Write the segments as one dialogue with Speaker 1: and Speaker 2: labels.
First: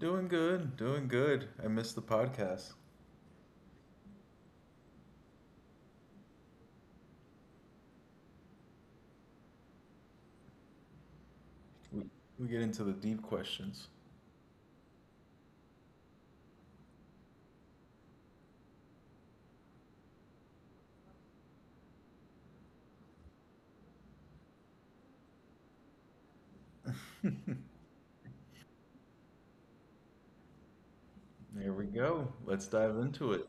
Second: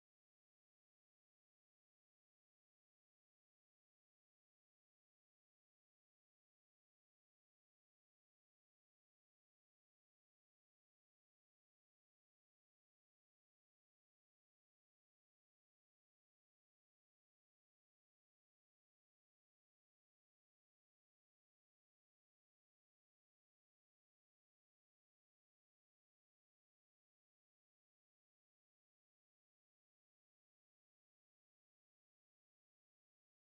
Speaker 1: Doing good, doing good. I missed the podcast. We, we get into the deep questions. There we go. Let's dive into it.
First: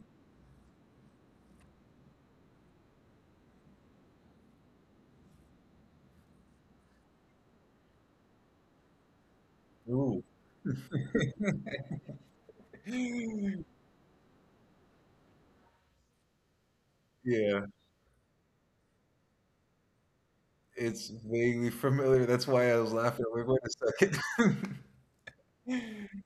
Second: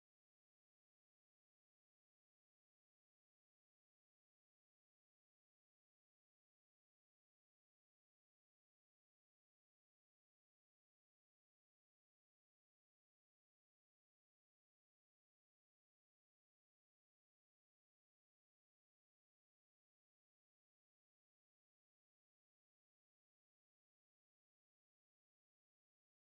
Speaker 1: Ooh. Yeah, it's vaguely familiar. That's why I was laughing. I like, wait a second.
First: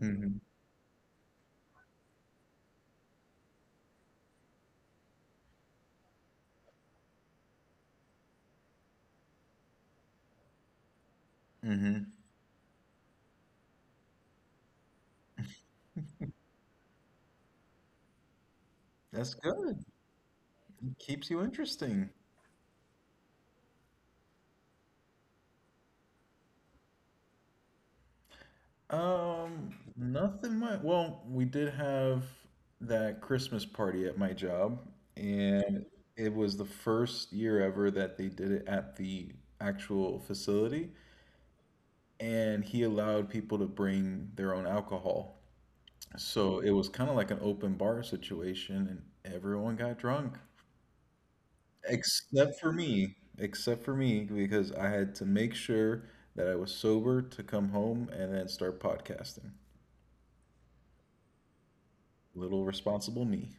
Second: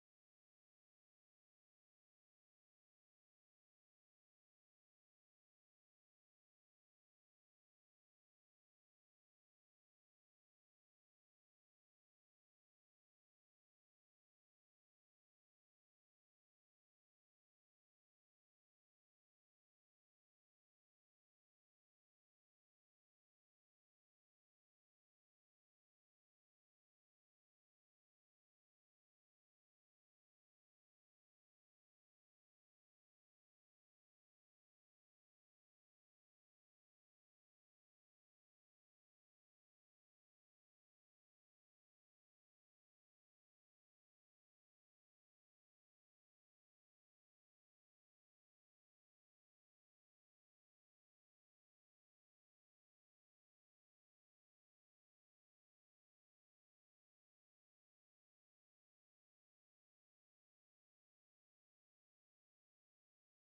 Speaker 1: Mm-hmm. Mm-hmm. That's good. Keeps you interesting. Nothing much. Well, we did have that Christmas party at my job, and it was the first year ever that they did it at the actual facility, and he allowed people to bring their own alcohol. So it was kind of like an open bar situation, and everyone got drunk except for me, because I had to make sure that I was sober to come home and then start podcasting. Little responsible me.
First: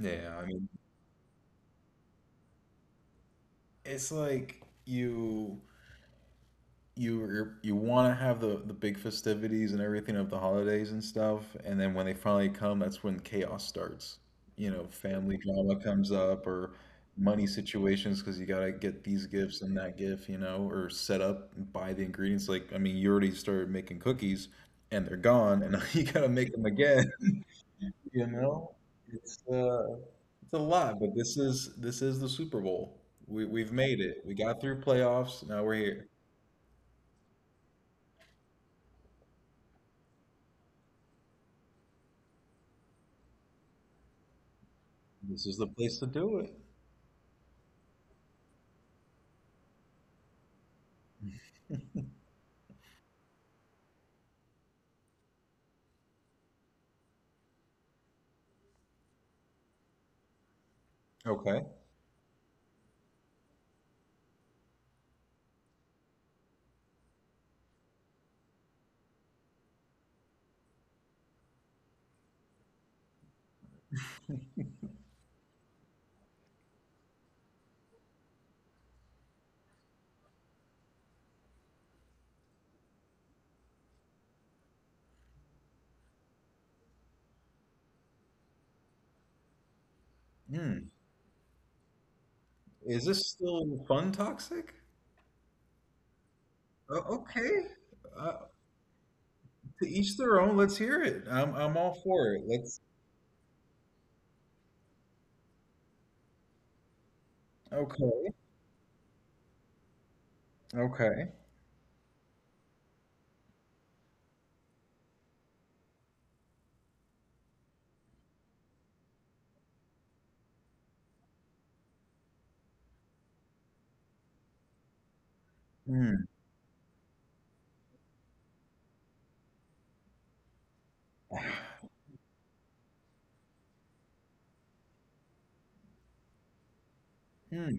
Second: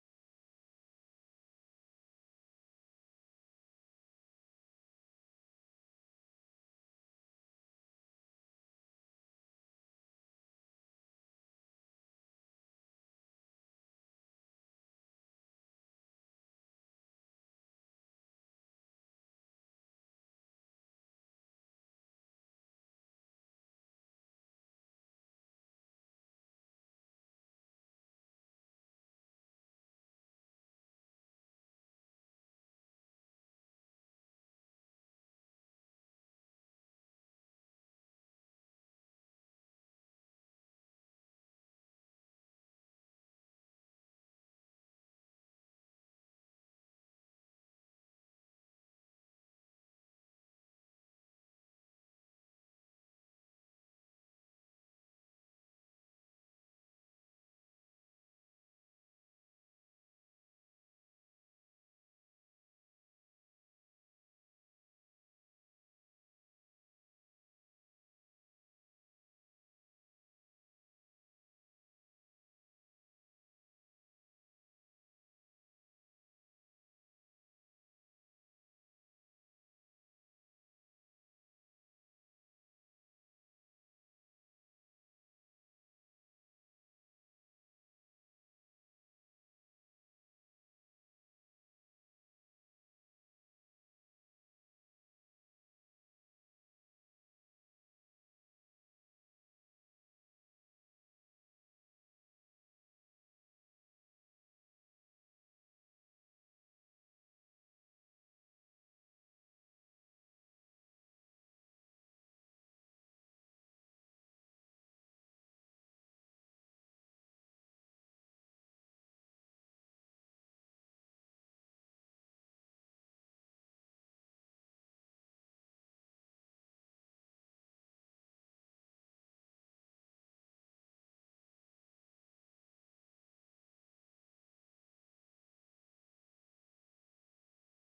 Speaker 1: Yeah, I mean, it's like you're, you want to have the big festivities and everything of the holidays and stuff, and then when they finally come, that's when chaos starts. You know, family drama comes up or money situations because you gotta get these gifts and that gift, or set up and buy the ingredients. Like, I mean, you already started making cookies and they're gone, and now you gotta make them again. You know, it's it's a lot, but this is the Super Bowl. We've made it. We got through playoffs. Now we're here. This is the place to do it. Okay. Hmm. Is this still fun toxic? Oh, okay. Uh, to each their own. Let's hear it. I'm all for it. Let's. Okay. Okay. Hmm. Hmm.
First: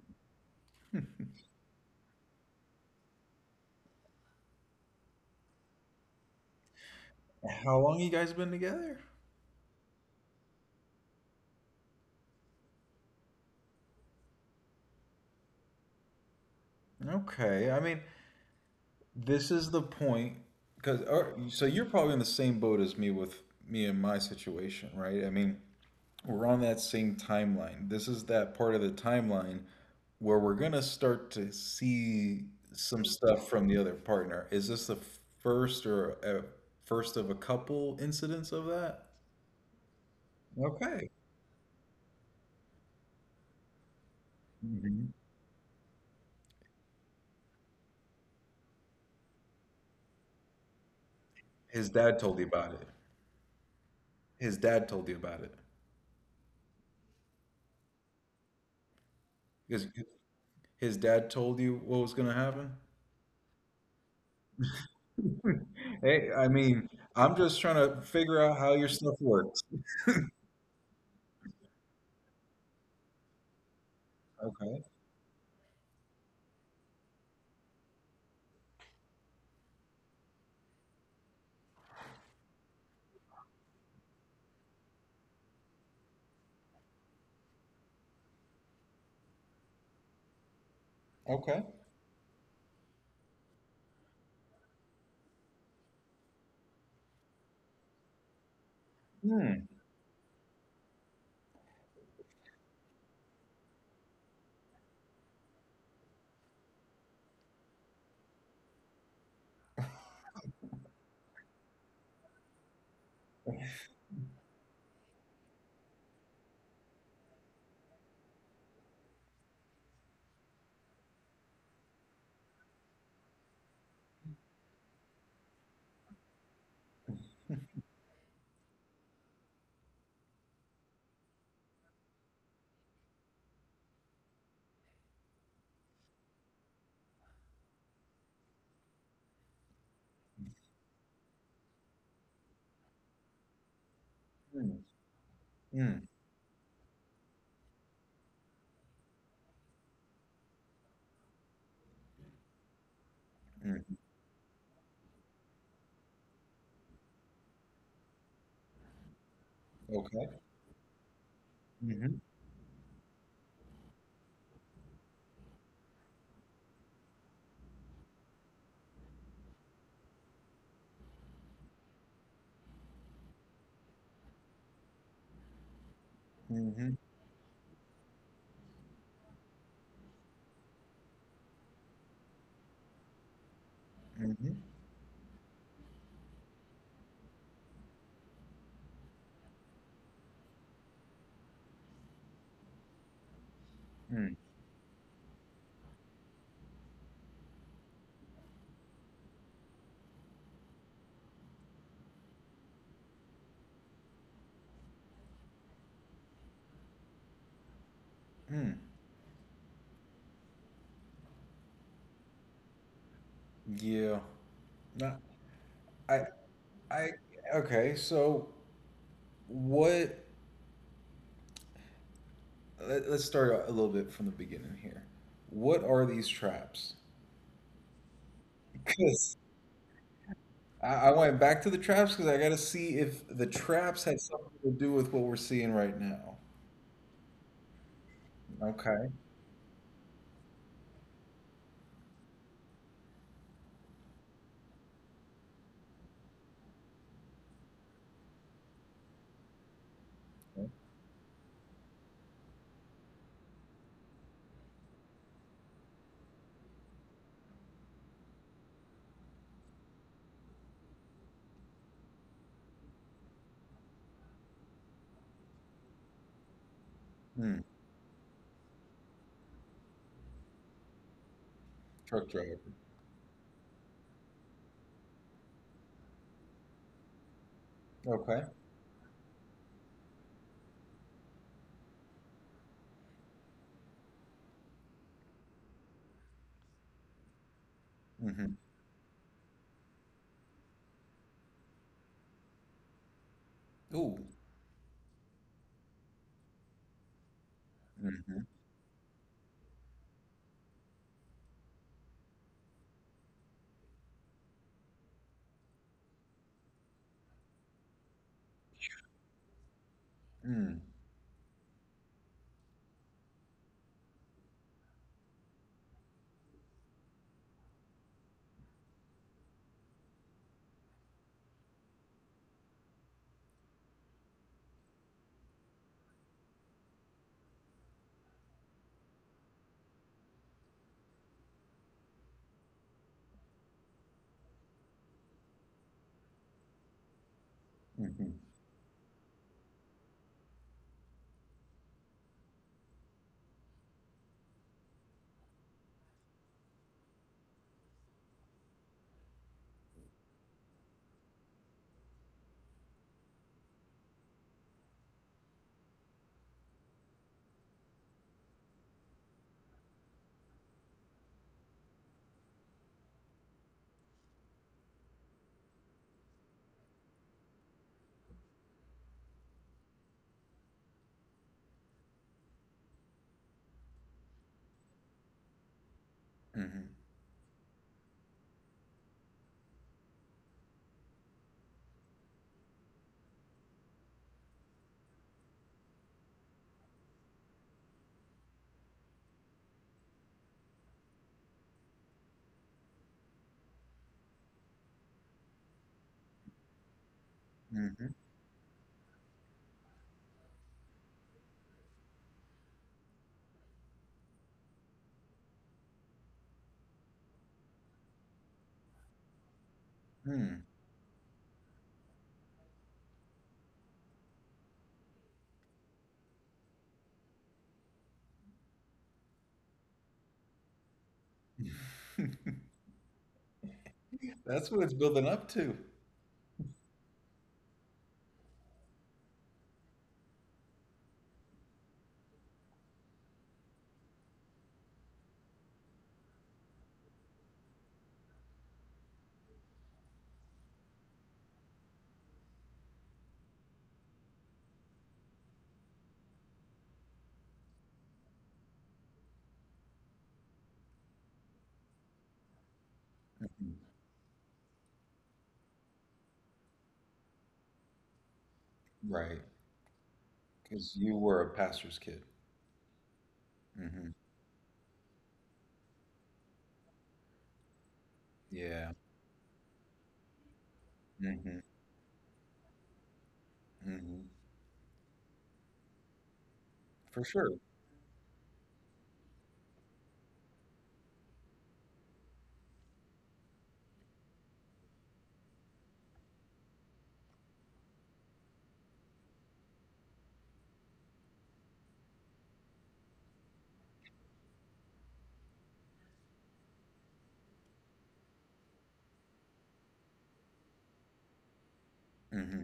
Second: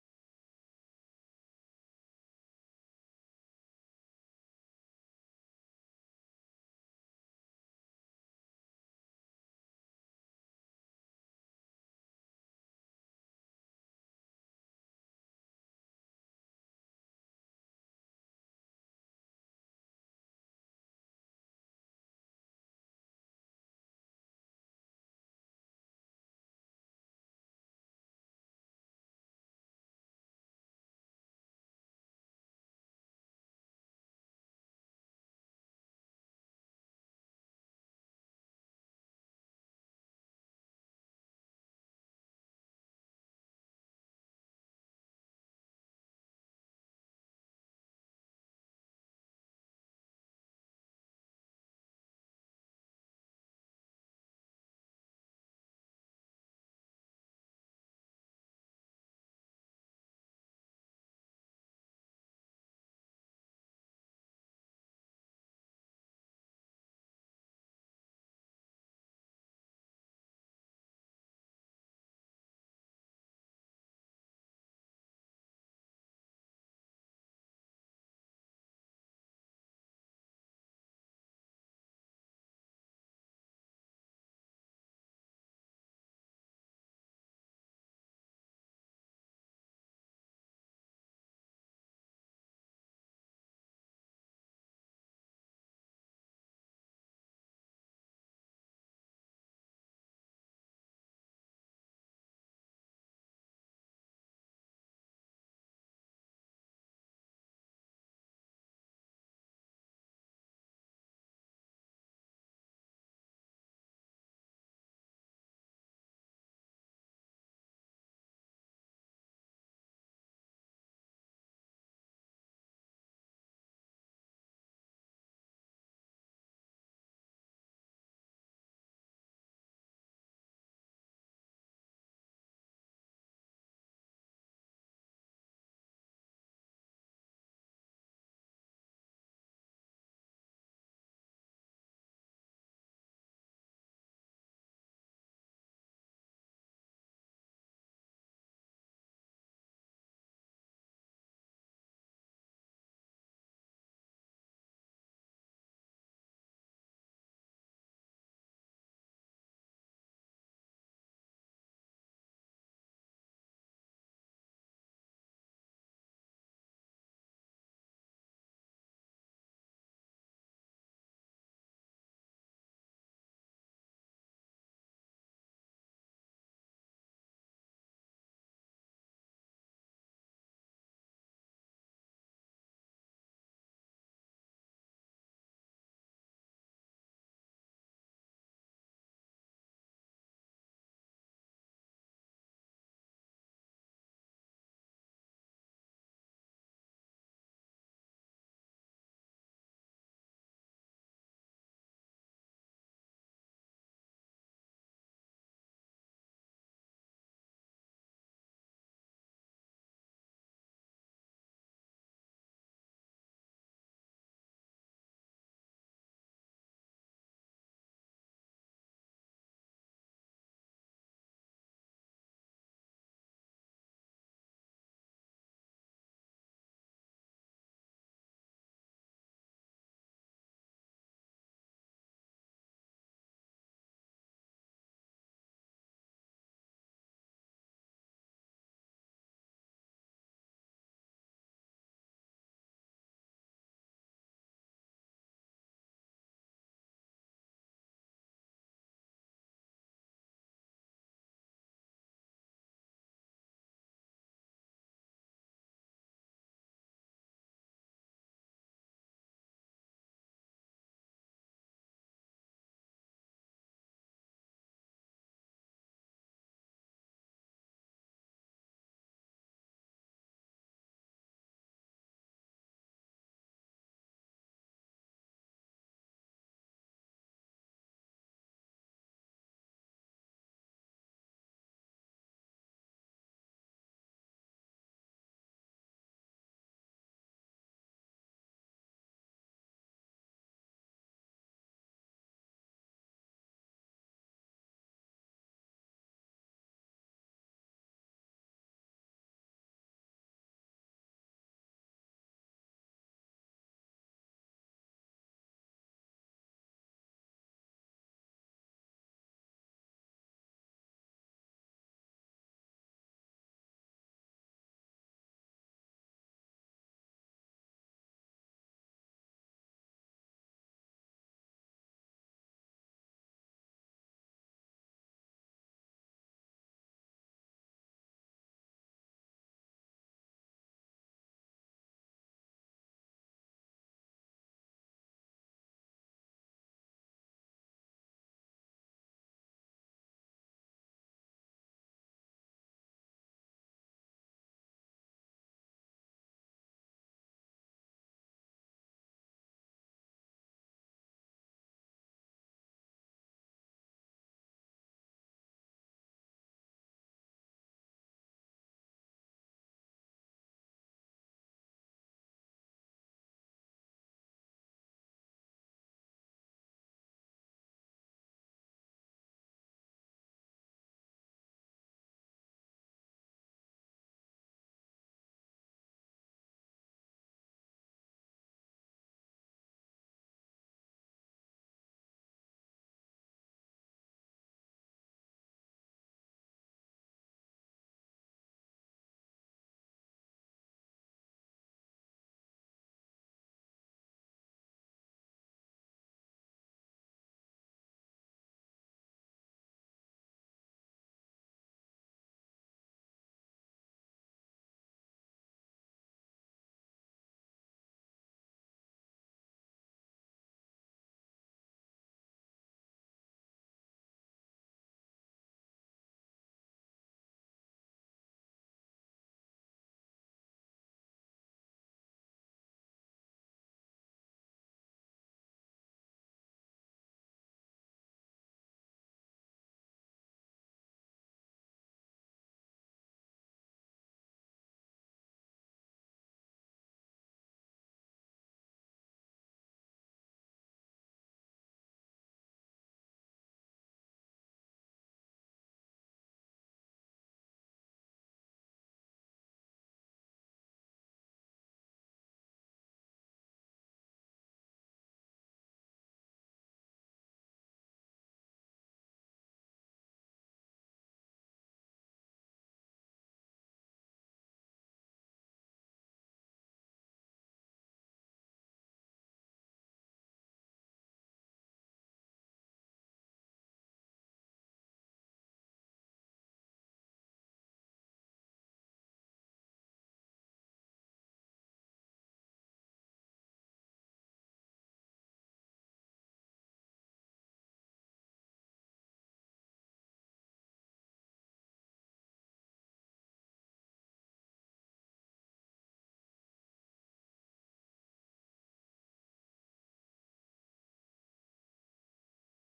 Speaker 1: How long you guys been together? Okay. I mean, this is the point because so you're probably in the same boat as me with me and my situation, right? I mean, we're on that same timeline. This is that part of the timeline where we're gonna start to see some stuff from the other partner. Is this the first or a first of a couple incidents of that? Okay. Mhm. His dad told you about it. His dad told you about it. His his dad told you what was gonna happen? Hey, I mean, I'm just trying to figure out how your stuff works. Okay. Okay. Hmm. Hmm. Hmm. Hmm. Okay. Mm-hmm. Mm-hmm. Mm-hmm. Mm-hmm. mm, Yeah. No, I I okay, so what let's start a little bit from the beginning here. What are these traps? Because I went back to the traps because I gotta see if the traps had something to do with what we're seeing right now. Okay. Mm. Truck driver. Okay. Mm-hmm. Ooh. Mm-hmm. Mm. Mm-hmm. Mm-hmm. Mm-hmm. Mm. That's what it's building up to. Right. Because you were a pastor's kid. Hmm. Yeah. Hmm. Hmm. For sure. Hmm.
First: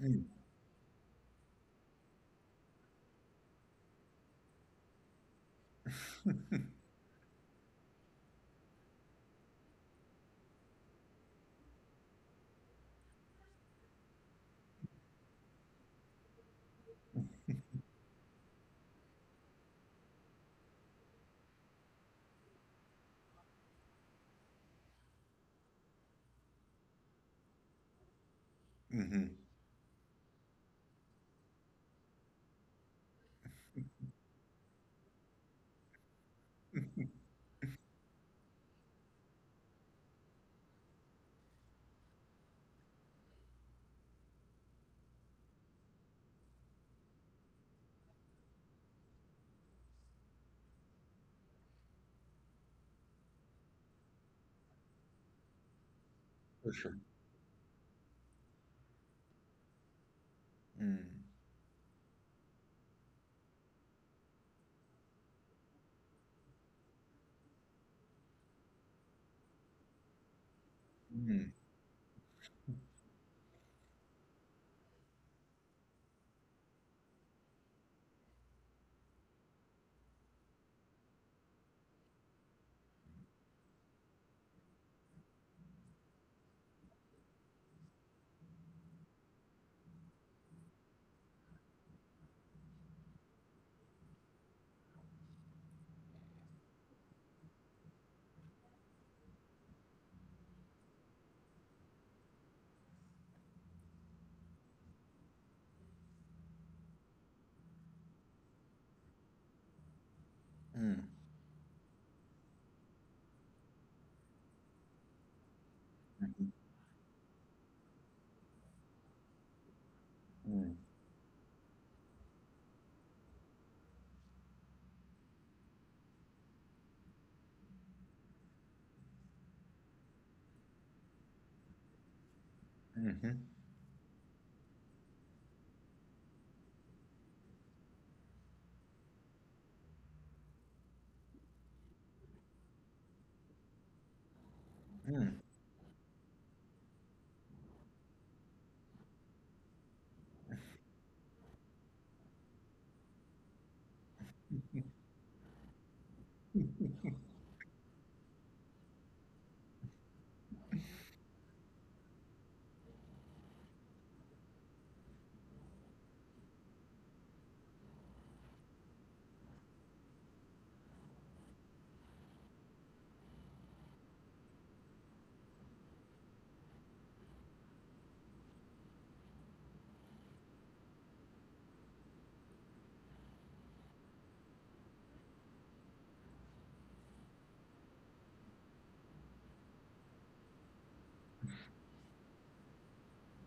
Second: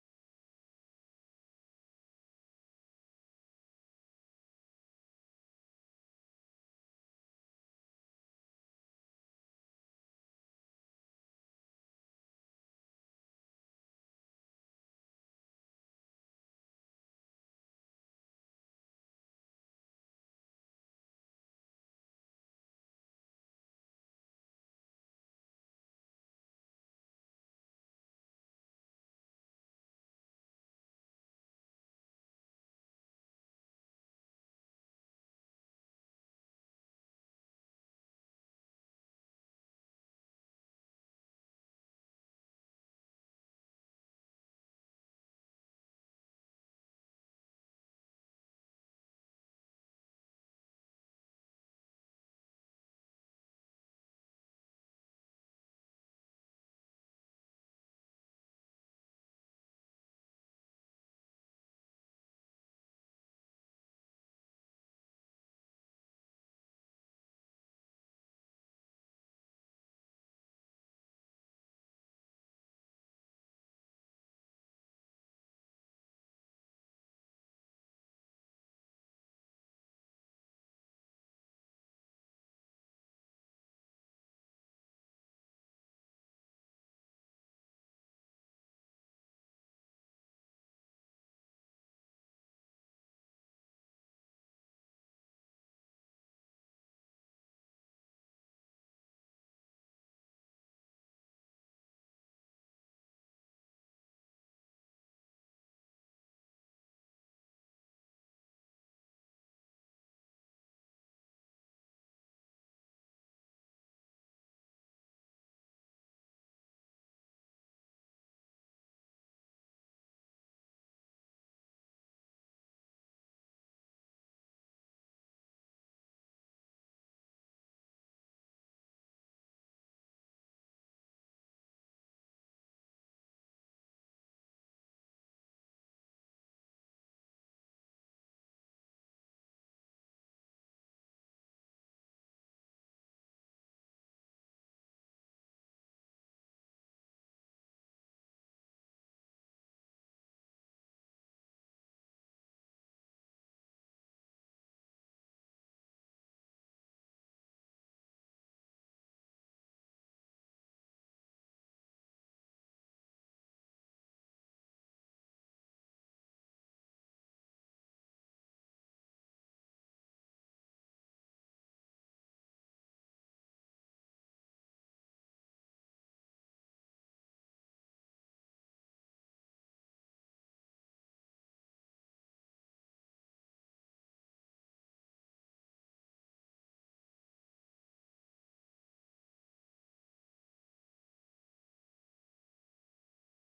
Speaker 1: Mm. Hmm. For sure. Mm. Mm. Mm. Mm. Mm. Mm. Mm.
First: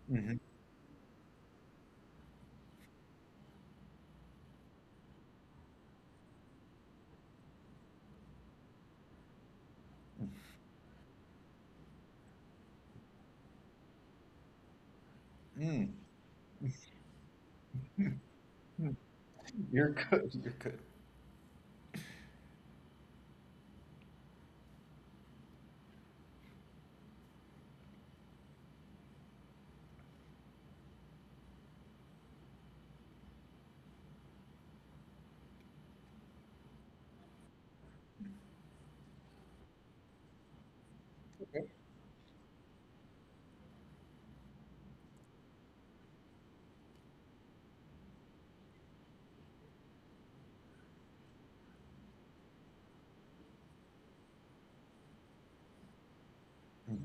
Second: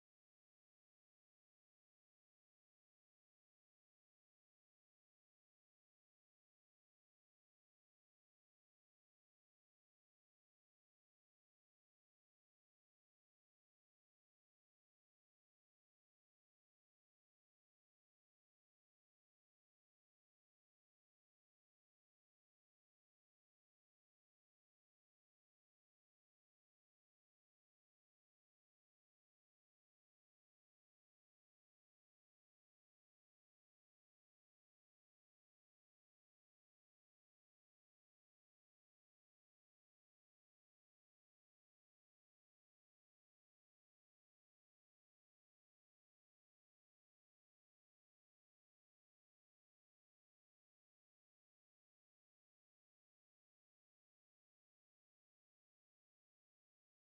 Speaker 1: Mhm. Mm. Mm. You're good. You're good. Okay. Mm.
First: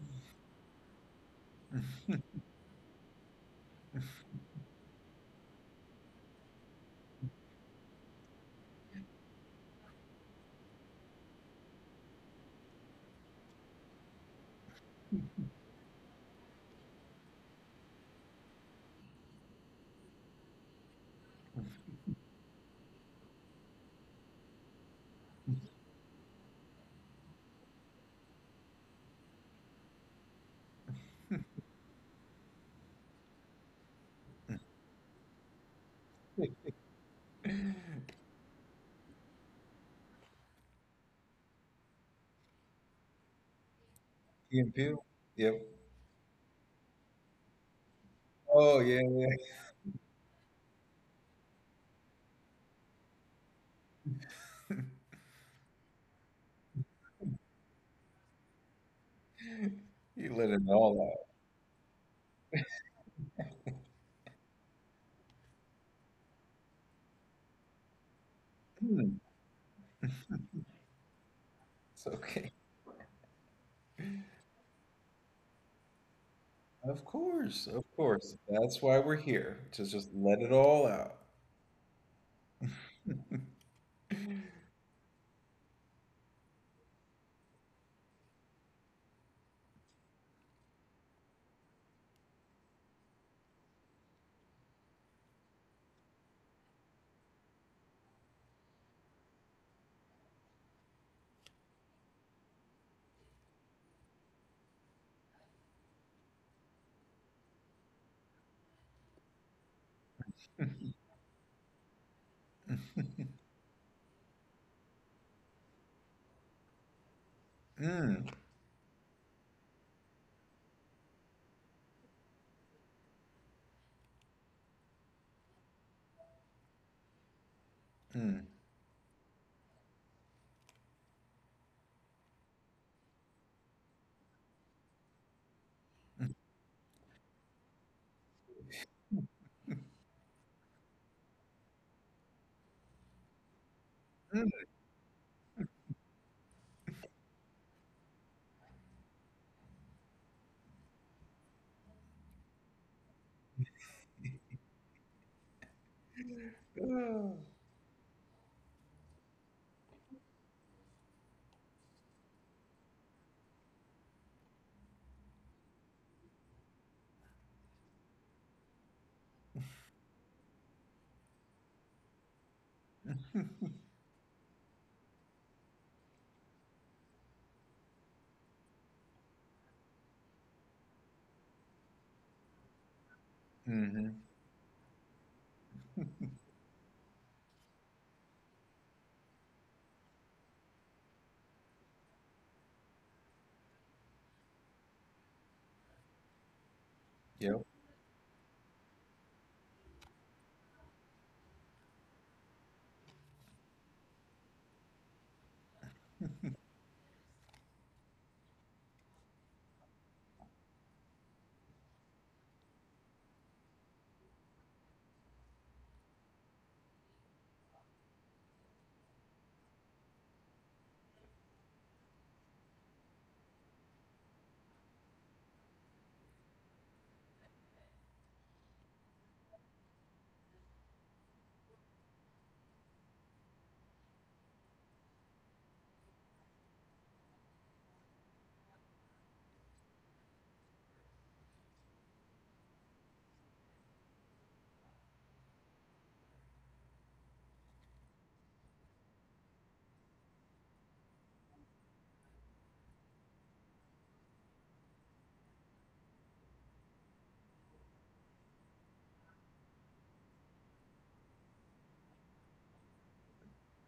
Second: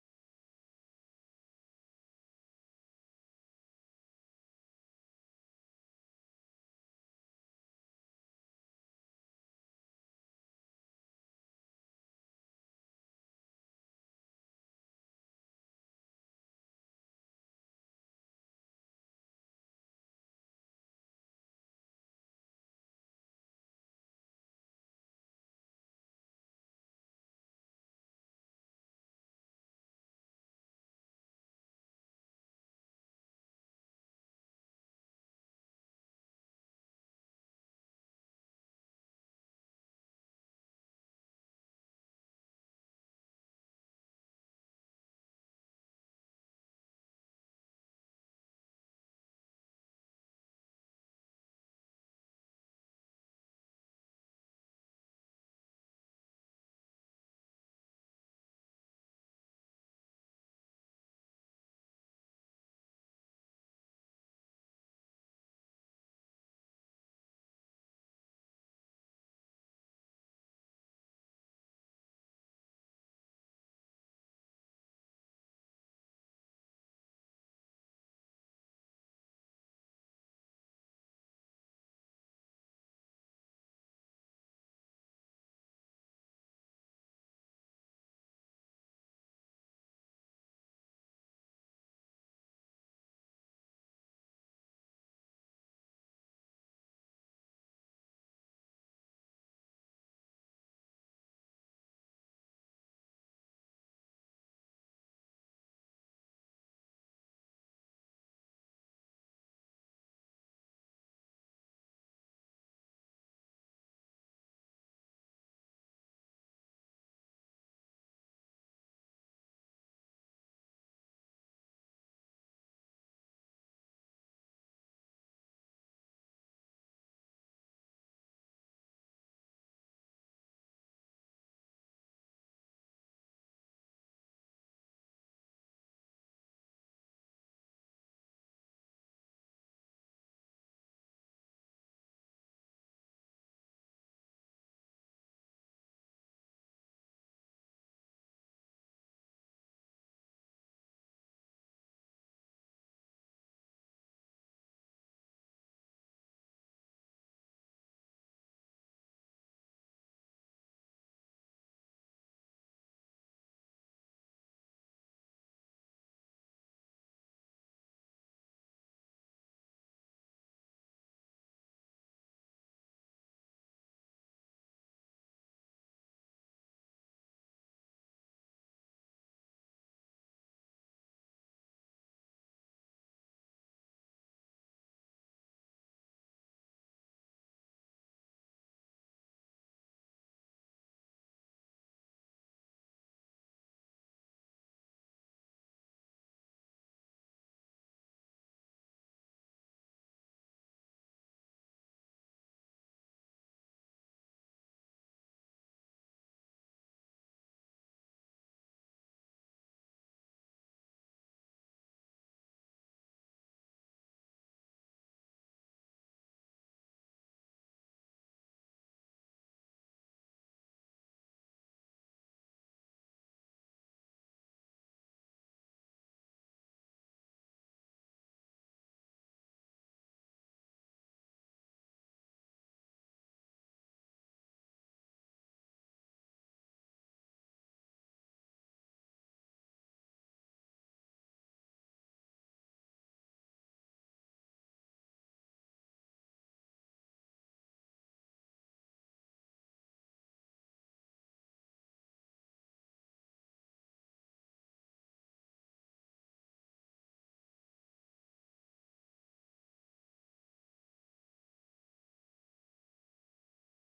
Speaker 1: Key and Peele. Yep. Oh yeah, yeah. You let it all out. Mm. It's okay. Of course, of course. That's why we're here, to just let it all out. Mm, mm, mm, mm. Hmm. Yep.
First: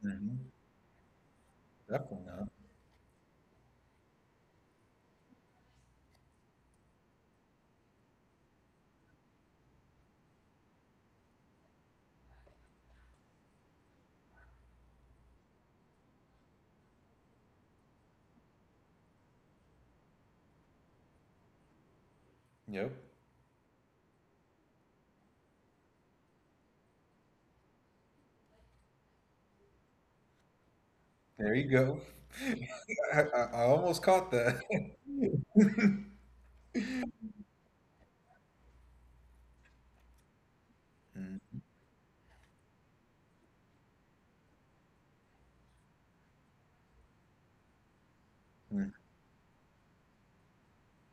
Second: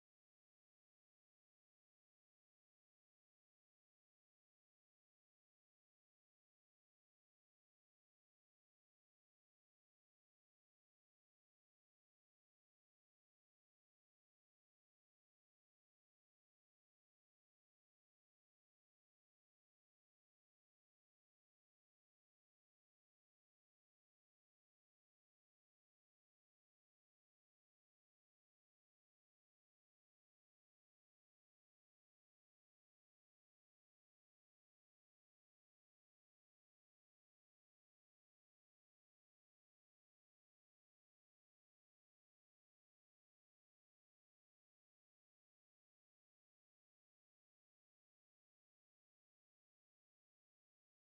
Speaker 1: Hmm. Definitely not. Yep. There you go. I almost caught that.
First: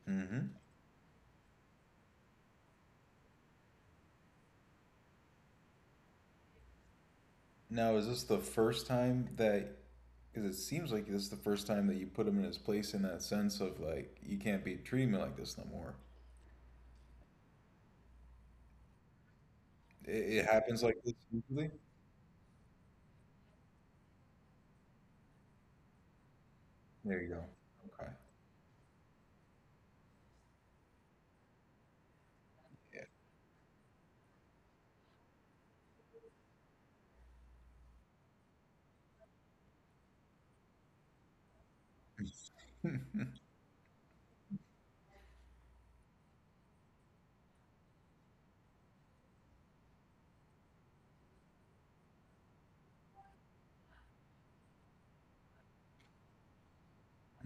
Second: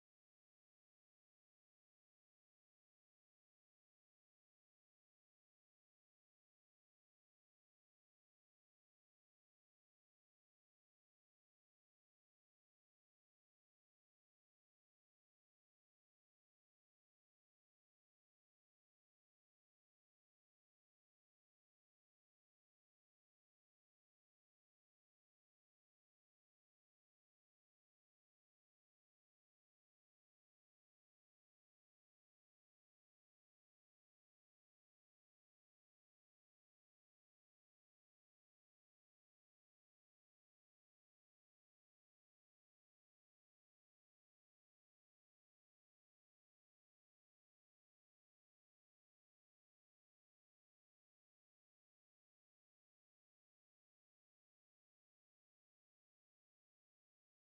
Speaker 1: Mm-hmm. Now, is this the first time that, because it seems like this is the first time that you put him in his place in that sense of like, you can't be treating me like this no more. It happens like this usually. There you go. Okay. Yeah.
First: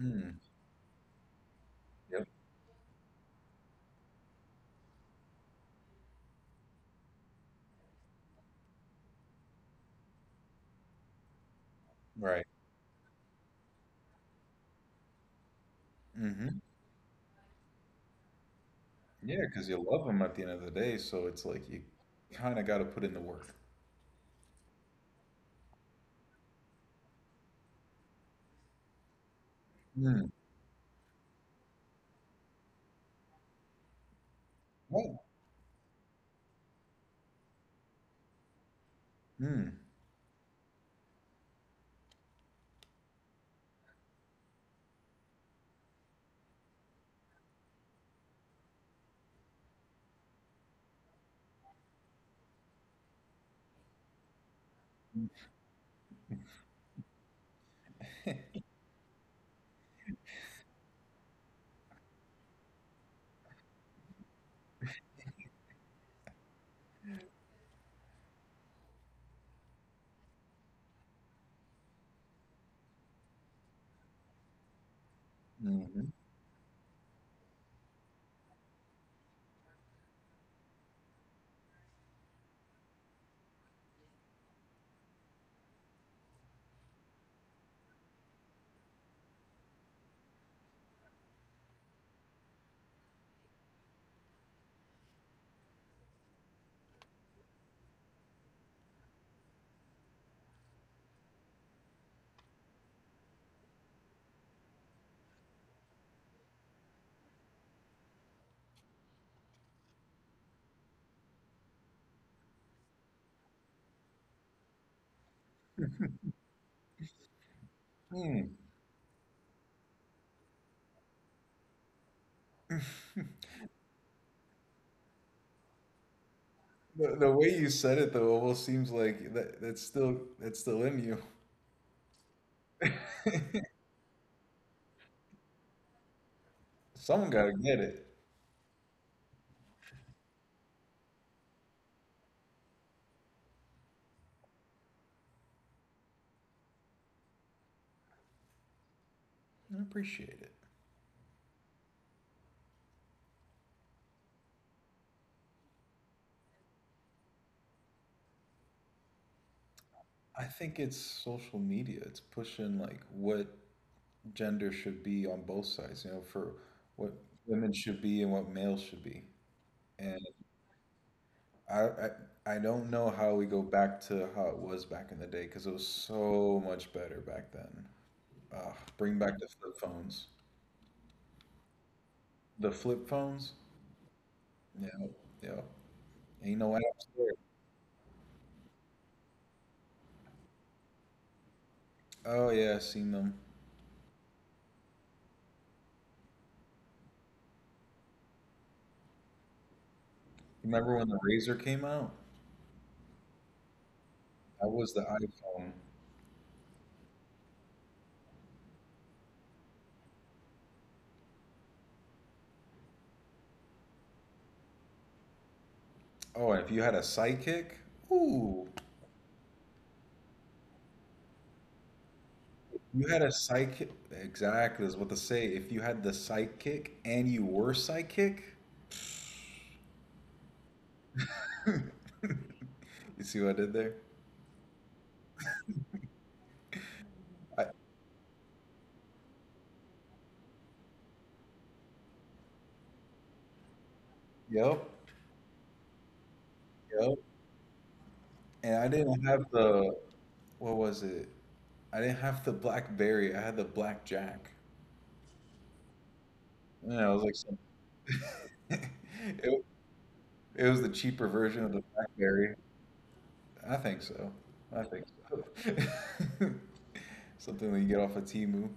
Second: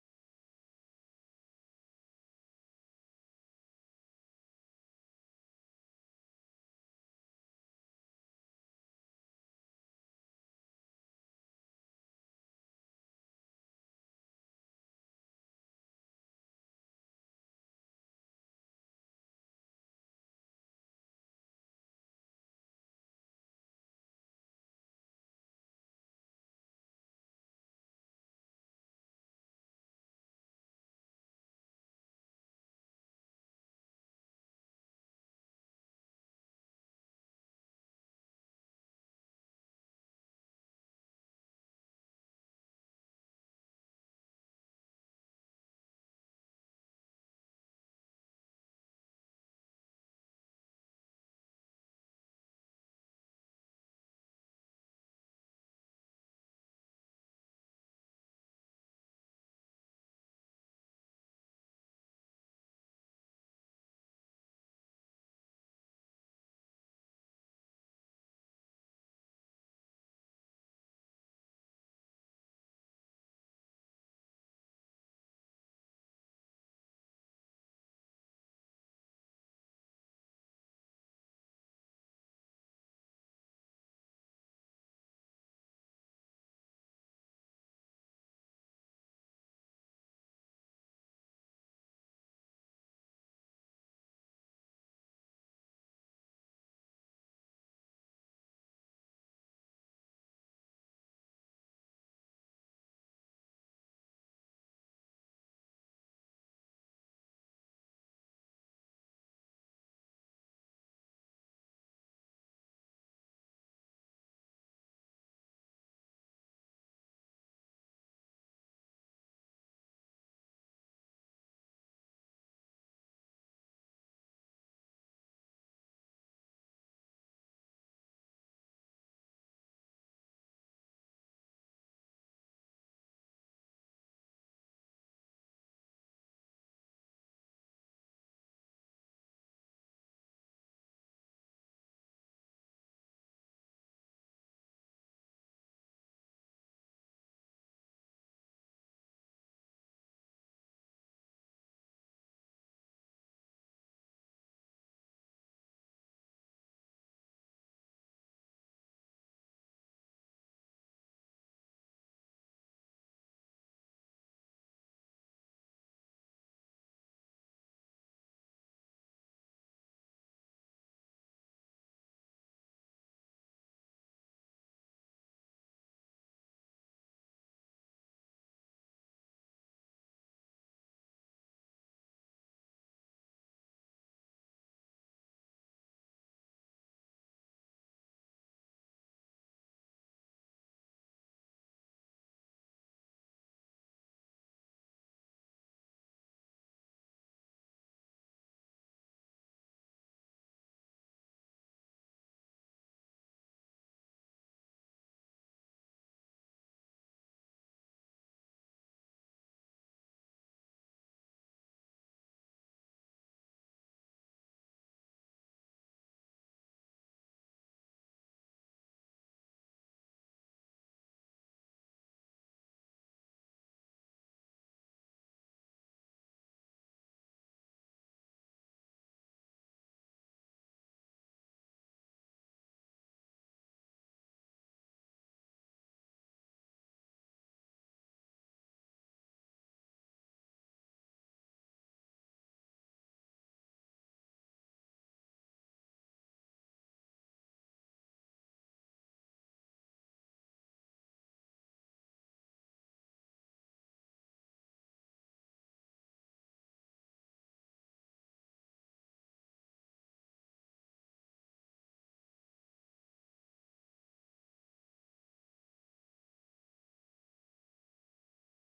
Speaker 1: Mm. Yep. Right. Hmm. Yeah, because you love them at the end of the day, so it's like you kind of got to put in the work. Mm. Right. Mm. Mm-hmm. Mm. The way you said it though almost seems like that's still in you. Someone gotta get it. I appreciate it. I think it's social media. It's pushing like what gender should be on both sides, you know, for what women should be and what males should be. And I, I, I don't know how we go back to how it was back in the day because it was so much better back then. Ugh, bring back the flip phones. The flip phones? Yeah, yeah. Ain't no apps there. Oh yeah, I seen them. Remember when the Razor came out? That was the iPhone. Oh, and if you had a sidekick, ooh, you had a psychic. Exactly, is what to say. If you had the psychic and you were psychic, you see what I did there? I, yep, yep. And I didn't have the, what was it? I didn't have the blackberry. I had the blackjack. Yeah, I was like, it, it was the cheaper version of the blackberry. I think so. I think so. Something that you get off of Temu.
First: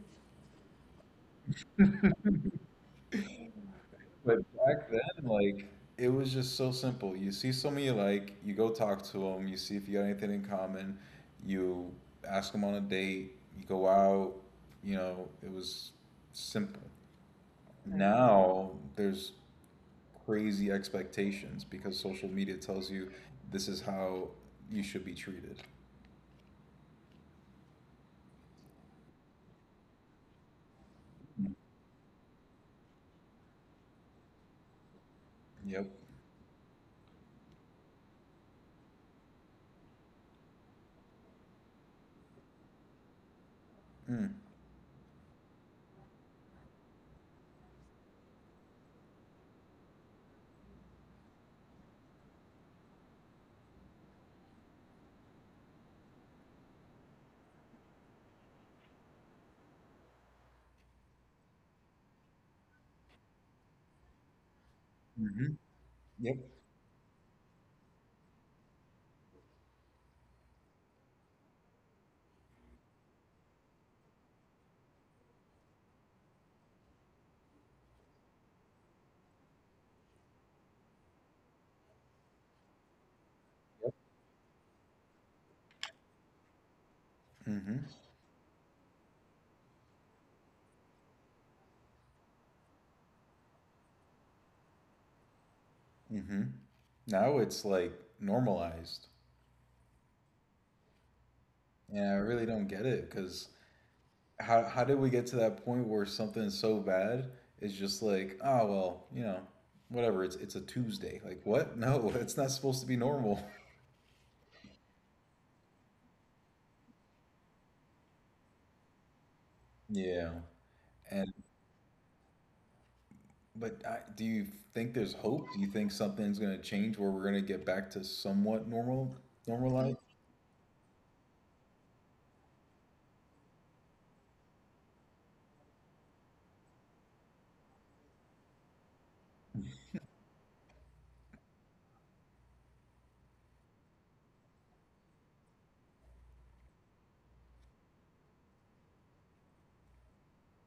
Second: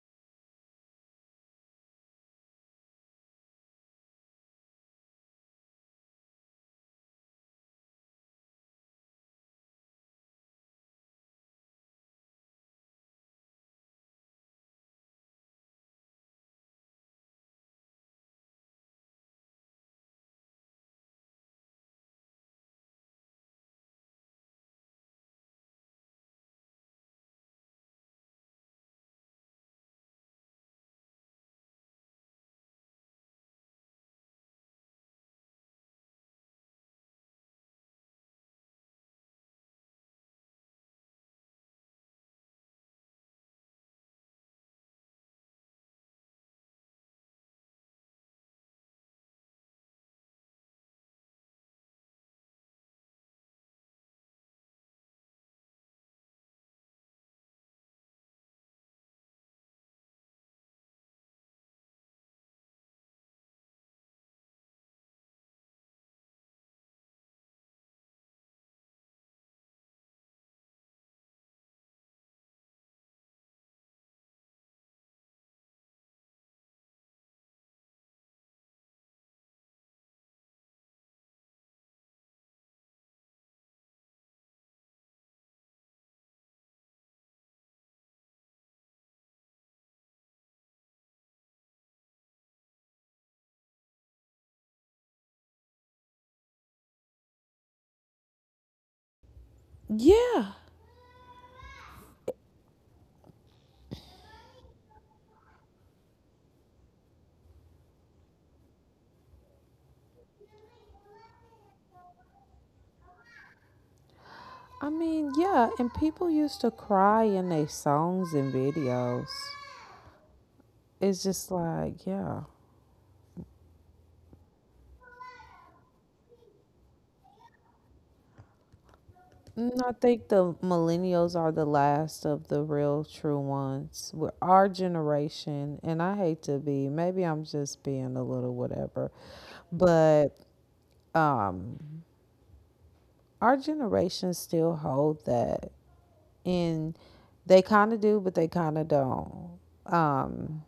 Speaker 1: But back then, like, it was just so simple. You see someone you like, you go talk to them, you see if you got anything in common, you ask them on a date, you go out, you know, it was simple. Right. Now there's crazy expectations because social media tells you this is how you should be treated. Yep. Mm. Mm-hmm. Yep. Mm-hmm. Mm-hmm. Now it's like normalized.
Speaker 2: Yeah.
Speaker 1: And I really don't get it because how did we get to that point where something so bad is just like, oh well, you know, whatever. It's a Tuesday. Like what? No, it's not supposed to be normal.
Speaker 2: I mean, yeah. And people used to cry in their songs and videos.
Speaker 1: Yeah.
Speaker 2: It's
Speaker 1: And
Speaker 2: just like, yeah.
Speaker 1: but do you think there's hope? Do you think something's going to change where we're going to get back to somewhat normal
Speaker 2: I
Speaker 1: life?
Speaker 2: think the millennials are the last of the real true ones. We're our generation, and I hate to be, maybe I'm just being a little whatever, but um, our generation still hold that. And they kind of do, but they kind of don't. Um.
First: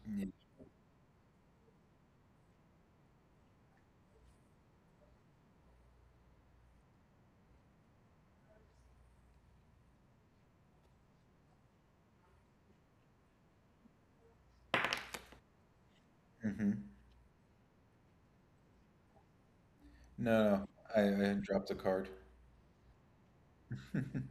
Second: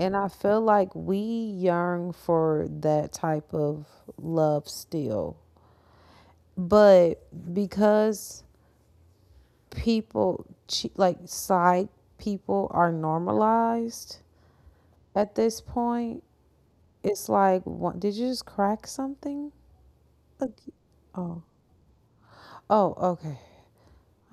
Speaker 2: And I feel like we yearn for that type of love still. But because people, like side people, are normalized at this point,
Speaker 1: Mm-hmm.
Speaker 2: it's like, what, did you just crack something?
Speaker 1: No,
Speaker 2: Like,
Speaker 1: no. I, I
Speaker 2: oh,
Speaker 1: dropped a card.
Speaker 2: oh, okay.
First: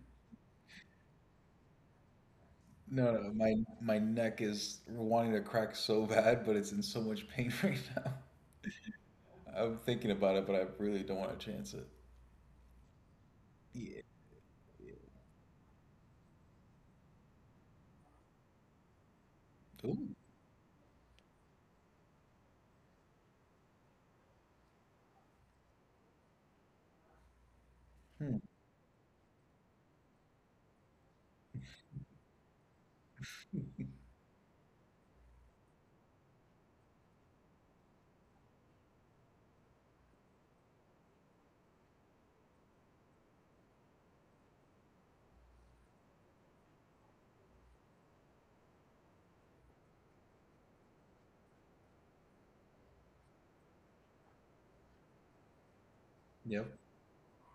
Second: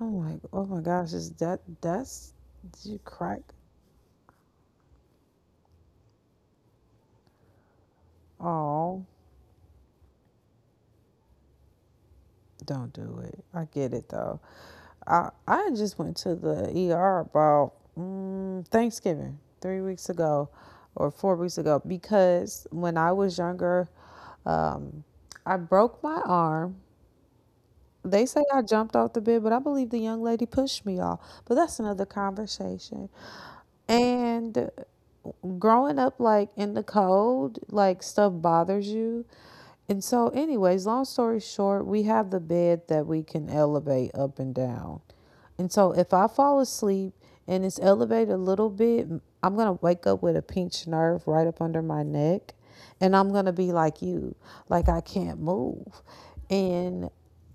Speaker 2: I'm like, oh my gosh, is that, that's, did you
Speaker 1: No, no.
Speaker 2: crack?
Speaker 1: My neck is wanting to crack so bad, but it's in so much pain right now.
Speaker 2: Oh.
Speaker 1: I'm thinking about it, but I really don't want to chance it.
Speaker 2: Don't do it. I get
Speaker 1: Yeah.
Speaker 2: it though. I just went to the ER about Thanksgiving 3 weeks
Speaker 1: Ooh.
Speaker 2: ago or 4 weeks ago because when I was younger, um, I broke my arm. They
Speaker 1: Hmm.
Speaker 2: say I jumped off the bed, but I believe the young lady pushed me off. But that's another conversation. And growing up like in the cold, like stuff bothers you. And so, anyways, long story short, we have the bed that we can elevate up and down. And so, if I fall asleep and it's elevated a little bit, I'm going to wake up with a pinched nerve right up under my neck. And I'm going to be like you, like I can't move.
Speaker 1: Yep.
Speaker 2: And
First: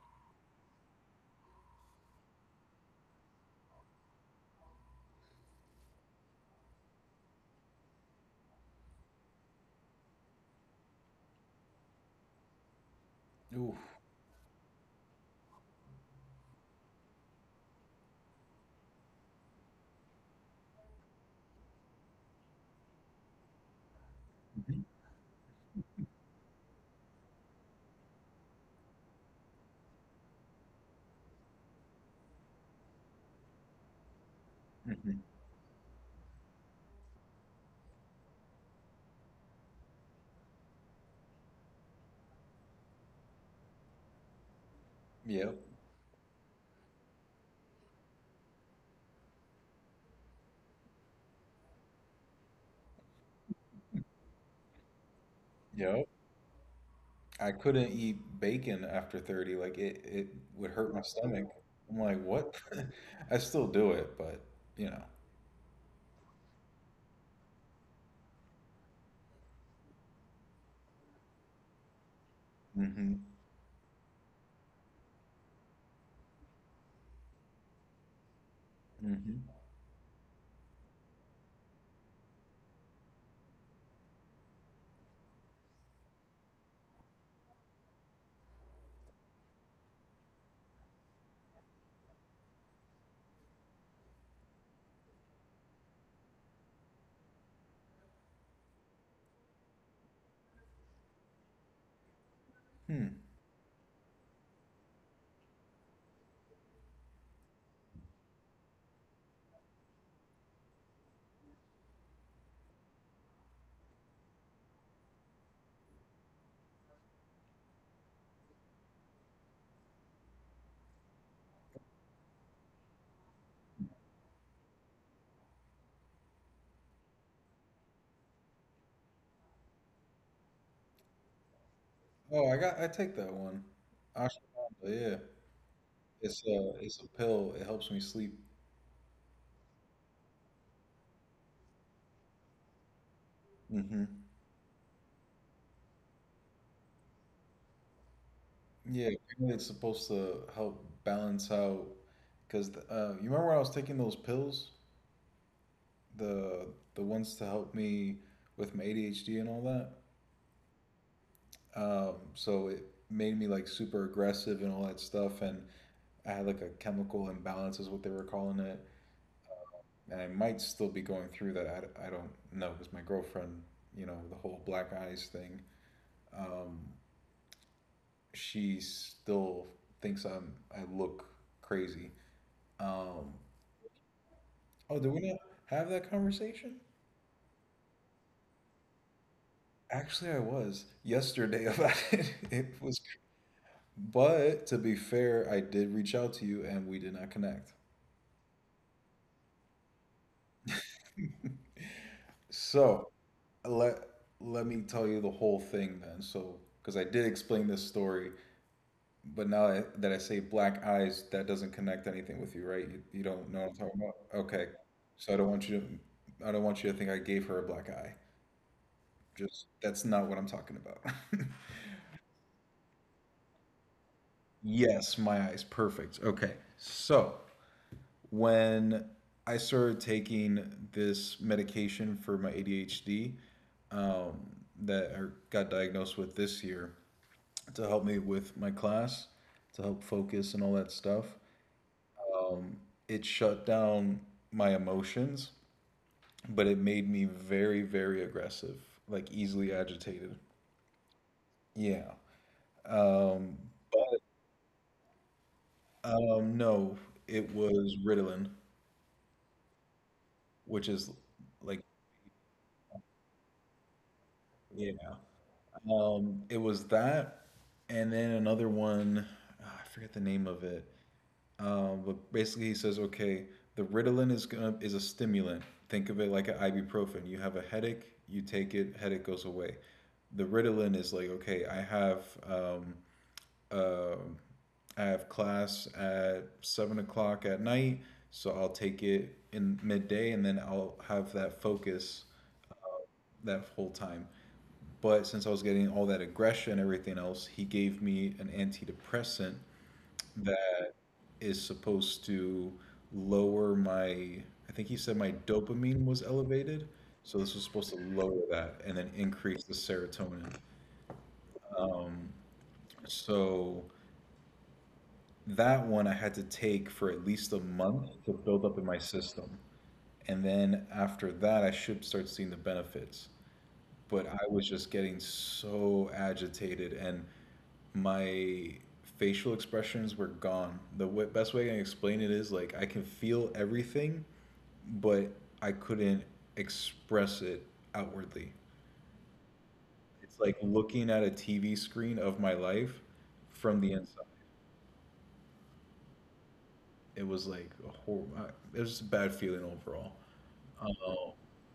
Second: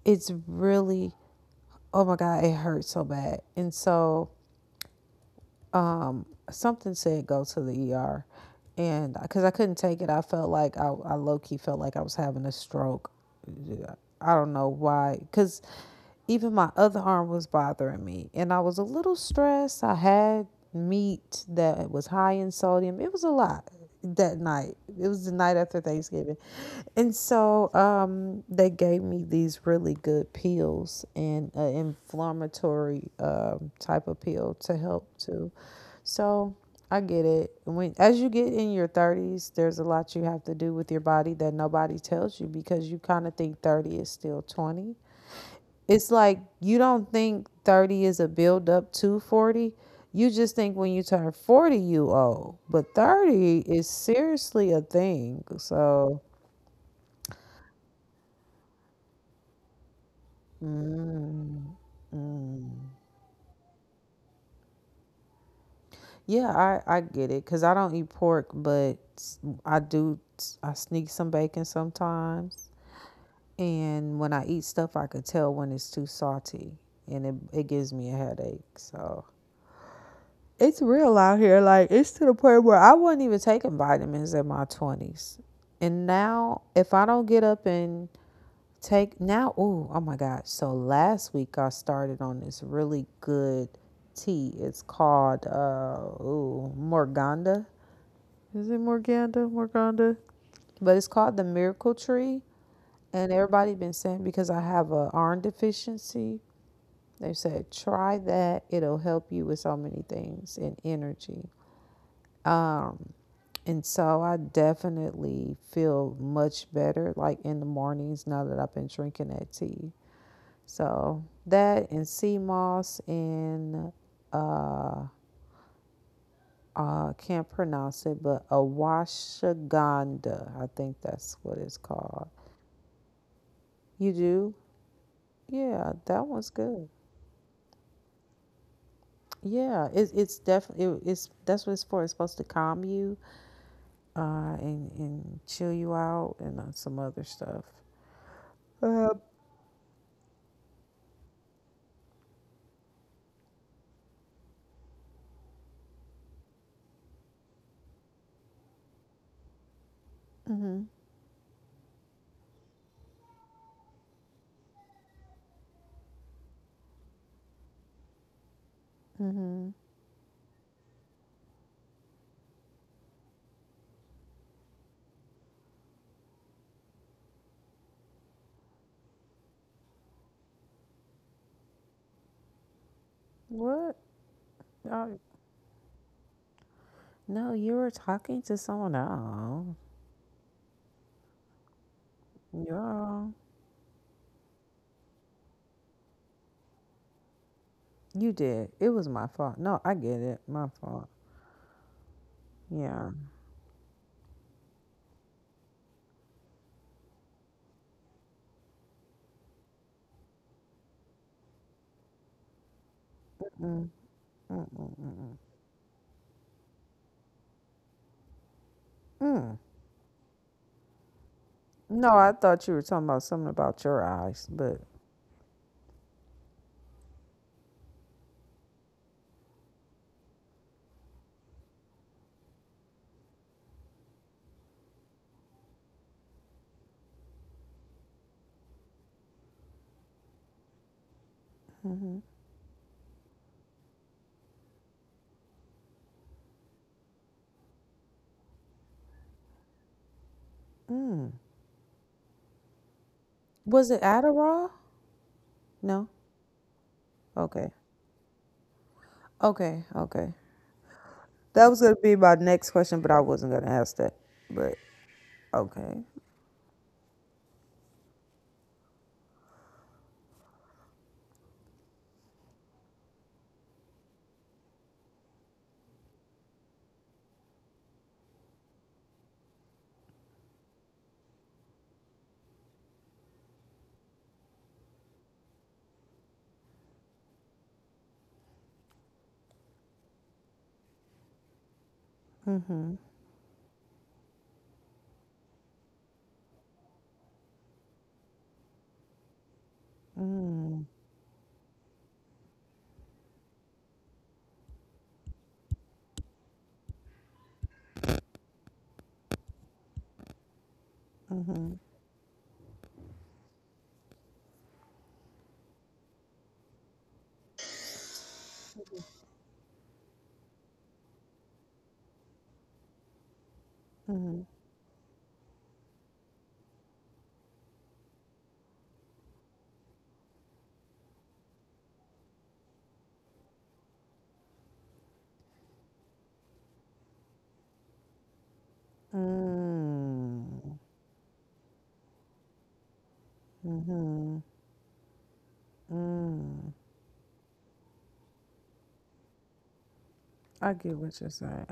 Speaker 2: it's really, oh my God, it hurts so bad. And so, something said go to the ER, and because I couldn't take it, I felt like I low key felt like I was having a stroke.
Speaker 1: Ooh.
Speaker 2: Yeah, I don't know why, because even my other arm was bothering me, and I was a little stressed. I had meat that was high in sodium. It was a lot that night.
Speaker 1: Mhm.
Speaker 2: It was the night after Thanksgiving. And so they gave me these really good pills and an inflammatory type of pill to help
Speaker 1: Mhm.
Speaker 2: to so I get it. When as you get in your thirties, there's a lot you have to do with your body that nobody tells you because you kind of think 30 is still 20.
Speaker 1: Yep.
Speaker 2: It's like you don't think 30 is a build up to 40. You just think when you turn 40, you old, but 30 is seriously a thing.
Speaker 1: Yep.
Speaker 2: So.
Speaker 1: I couldn't eat bacon after 30. Like it would hurt my stomach.
Speaker 2: Mm,
Speaker 1: I'm like, what?
Speaker 2: mm.
Speaker 1: I still do it, but you know.
Speaker 2: Yeah, I get it because I don't eat pork, but I do. I sneak some bacon sometimes.
Speaker 1: Mm-hmm.
Speaker 2: And when I eat stuff, I could tell when it's too salty and it gives me a headache. So
Speaker 1: Mm-hmm.
Speaker 2: it's real out here. Like, it's to the point where I wasn't even taking vitamins in my 20s. And now, if I don't get up and take now, oh my gosh. So last week I started on this really good tea. It's called, ooh, Morganda. Is it Morganda? Morganda? But it's called the Miracle Tree.
Speaker 1: Hmm.
Speaker 2: And everybody been saying because I have a iron deficiency, they said, try that. It'll help you with so many things and energy. Um, and so I definitely feel much better, like in the mornings now that I've been drinking that tea. So that and sea moss and uh, I can't pronounce it, but awashaganda. I think that's what it's called.
Speaker 1: Oh, I got. I take that one.
Speaker 2: You
Speaker 1: Ashwagandha.
Speaker 2: do?
Speaker 1: Yeah.
Speaker 2: Yeah, that one's good.
Speaker 1: It's a pill. It helps me sleep.
Speaker 2: Yeah, it's definitely it, it's that's what it's for. It's supposed to calm you
Speaker 1: Mm-hmm.
Speaker 2: and chill you out and some other stuff.
Speaker 1: Yeah.
Speaker 2: Uh.
Speaker 1: Apparently, it's supposed to help balance out. Because you remember when I was taking those pills? the the ones to help me with my ADHD and all that.
Speaker 2: Mm-hmm.
Speaker 1: So it made me like super aggressive and all that stuff, and I had like a chemical imbalance is what they were calling it,
Speaker 2: Mm-hmm.
Speaker 1: and I might still be going through that. I don't know because my girlfriend, you know, the whole black eyes thing. Um, she still thinks I look crazy. Um,
Speaker 2: What?
Speaker 1: oh,
Speaker 2: Uh,
Speaker 1: did we not have that conversation?
Speaker 2: no, you were talking to someone else.
Speaker 1: Actually, I was yesterday about it. It was.
Speaker 2: Yeah,
Speaker 1: But to be fair, I did reach out to you and we did not connect.
Speaker 2: you did. It was my fault. No, I get it. My fault. Yeah.
Speaker 1: So let let me tell you the whole thing then. So because I did explain this story, but now that I say black eyes, that doesn't connect anything with you, right? You don't know
Speaker 2: Mm,
Speaker 1: what I'm
Speaker 2: mm,
Speaker 1: talking about.
Speaker 2: mm,
Speaker 1: Okay,
Speaker 2: mm,
Speaker 1: so
Speaker 2: mm.
Speaker 1: I don't want you to think I gave her a black eye.
Speaker 2: Mm.
Speaker 1: Just that's not what I'm talking about.
Speaker 2: No, I thought you were talking about something about your eyes, but
Speaker 1: Yes, my eyes. Perfect. Okay. So when I started taking this medication for my ADHD um, that I got diagnosed with this year to help me with my class, to help focus and all that stuff,
Speaker 2: hmm,
Speaker 1: it shut down my emotions, but it made me very, very aggressive, like easily agitated.
Speaker 2: mm.
Speaker 1: Yeah. Um,
Speaker 2: Was it
Speaker 1: but
Speaker 2: Adderall? No.
Speaker 1: no, it
Speaker 2: Okay.
Speaker 1: was Ritalin,
Speaker 2: Okay. Okay.
Speaker 1: which is
Speaker 2: That
Speaker 1: like,
Speaker 2: was gonna be my next question, but I wasn't gonna ask that. But
Speaker 1: yeah.
Speaker 2: okay.
Speaker 1: It was that, and then another one. Ah, I forget the name of it. But Basically, he says, okay, the Ritalin is a stimulant. Think of it like an ibuprofen. You have a headache, you take it, headache goes away. The Ritalin is like, okay, um, um I have class at 7 o'clock at night, so I'll take it in midday, and then I'll have that focus that whole time. But since I was getting all that aggression and everything else, he gave me an antidepressant
Speaker 2: Mm,
Speaker 1: that is supposed to lower my, I think he said my dopamine was elevated. So this was supposed to lower that and then increase the serotonin. So that one I had to take for at least a month to build up in my system. And then after that, I should start seeing the benefits. But I was just getting so agitated and my facial expressions were gone. The best way I can explain it is like I can feel everything, but I couldn't express it outwardly. It's like
Speaker 2: mm,
Speaker 1: looking at a TV screen of my life from the inside.
Speaker 2: hmm.
Speaker 1: It was like a horrible. It was just a bad feeling overall.
Speaker 2: I
Speaker 1: Um,
Speaker 2: get what you're saying.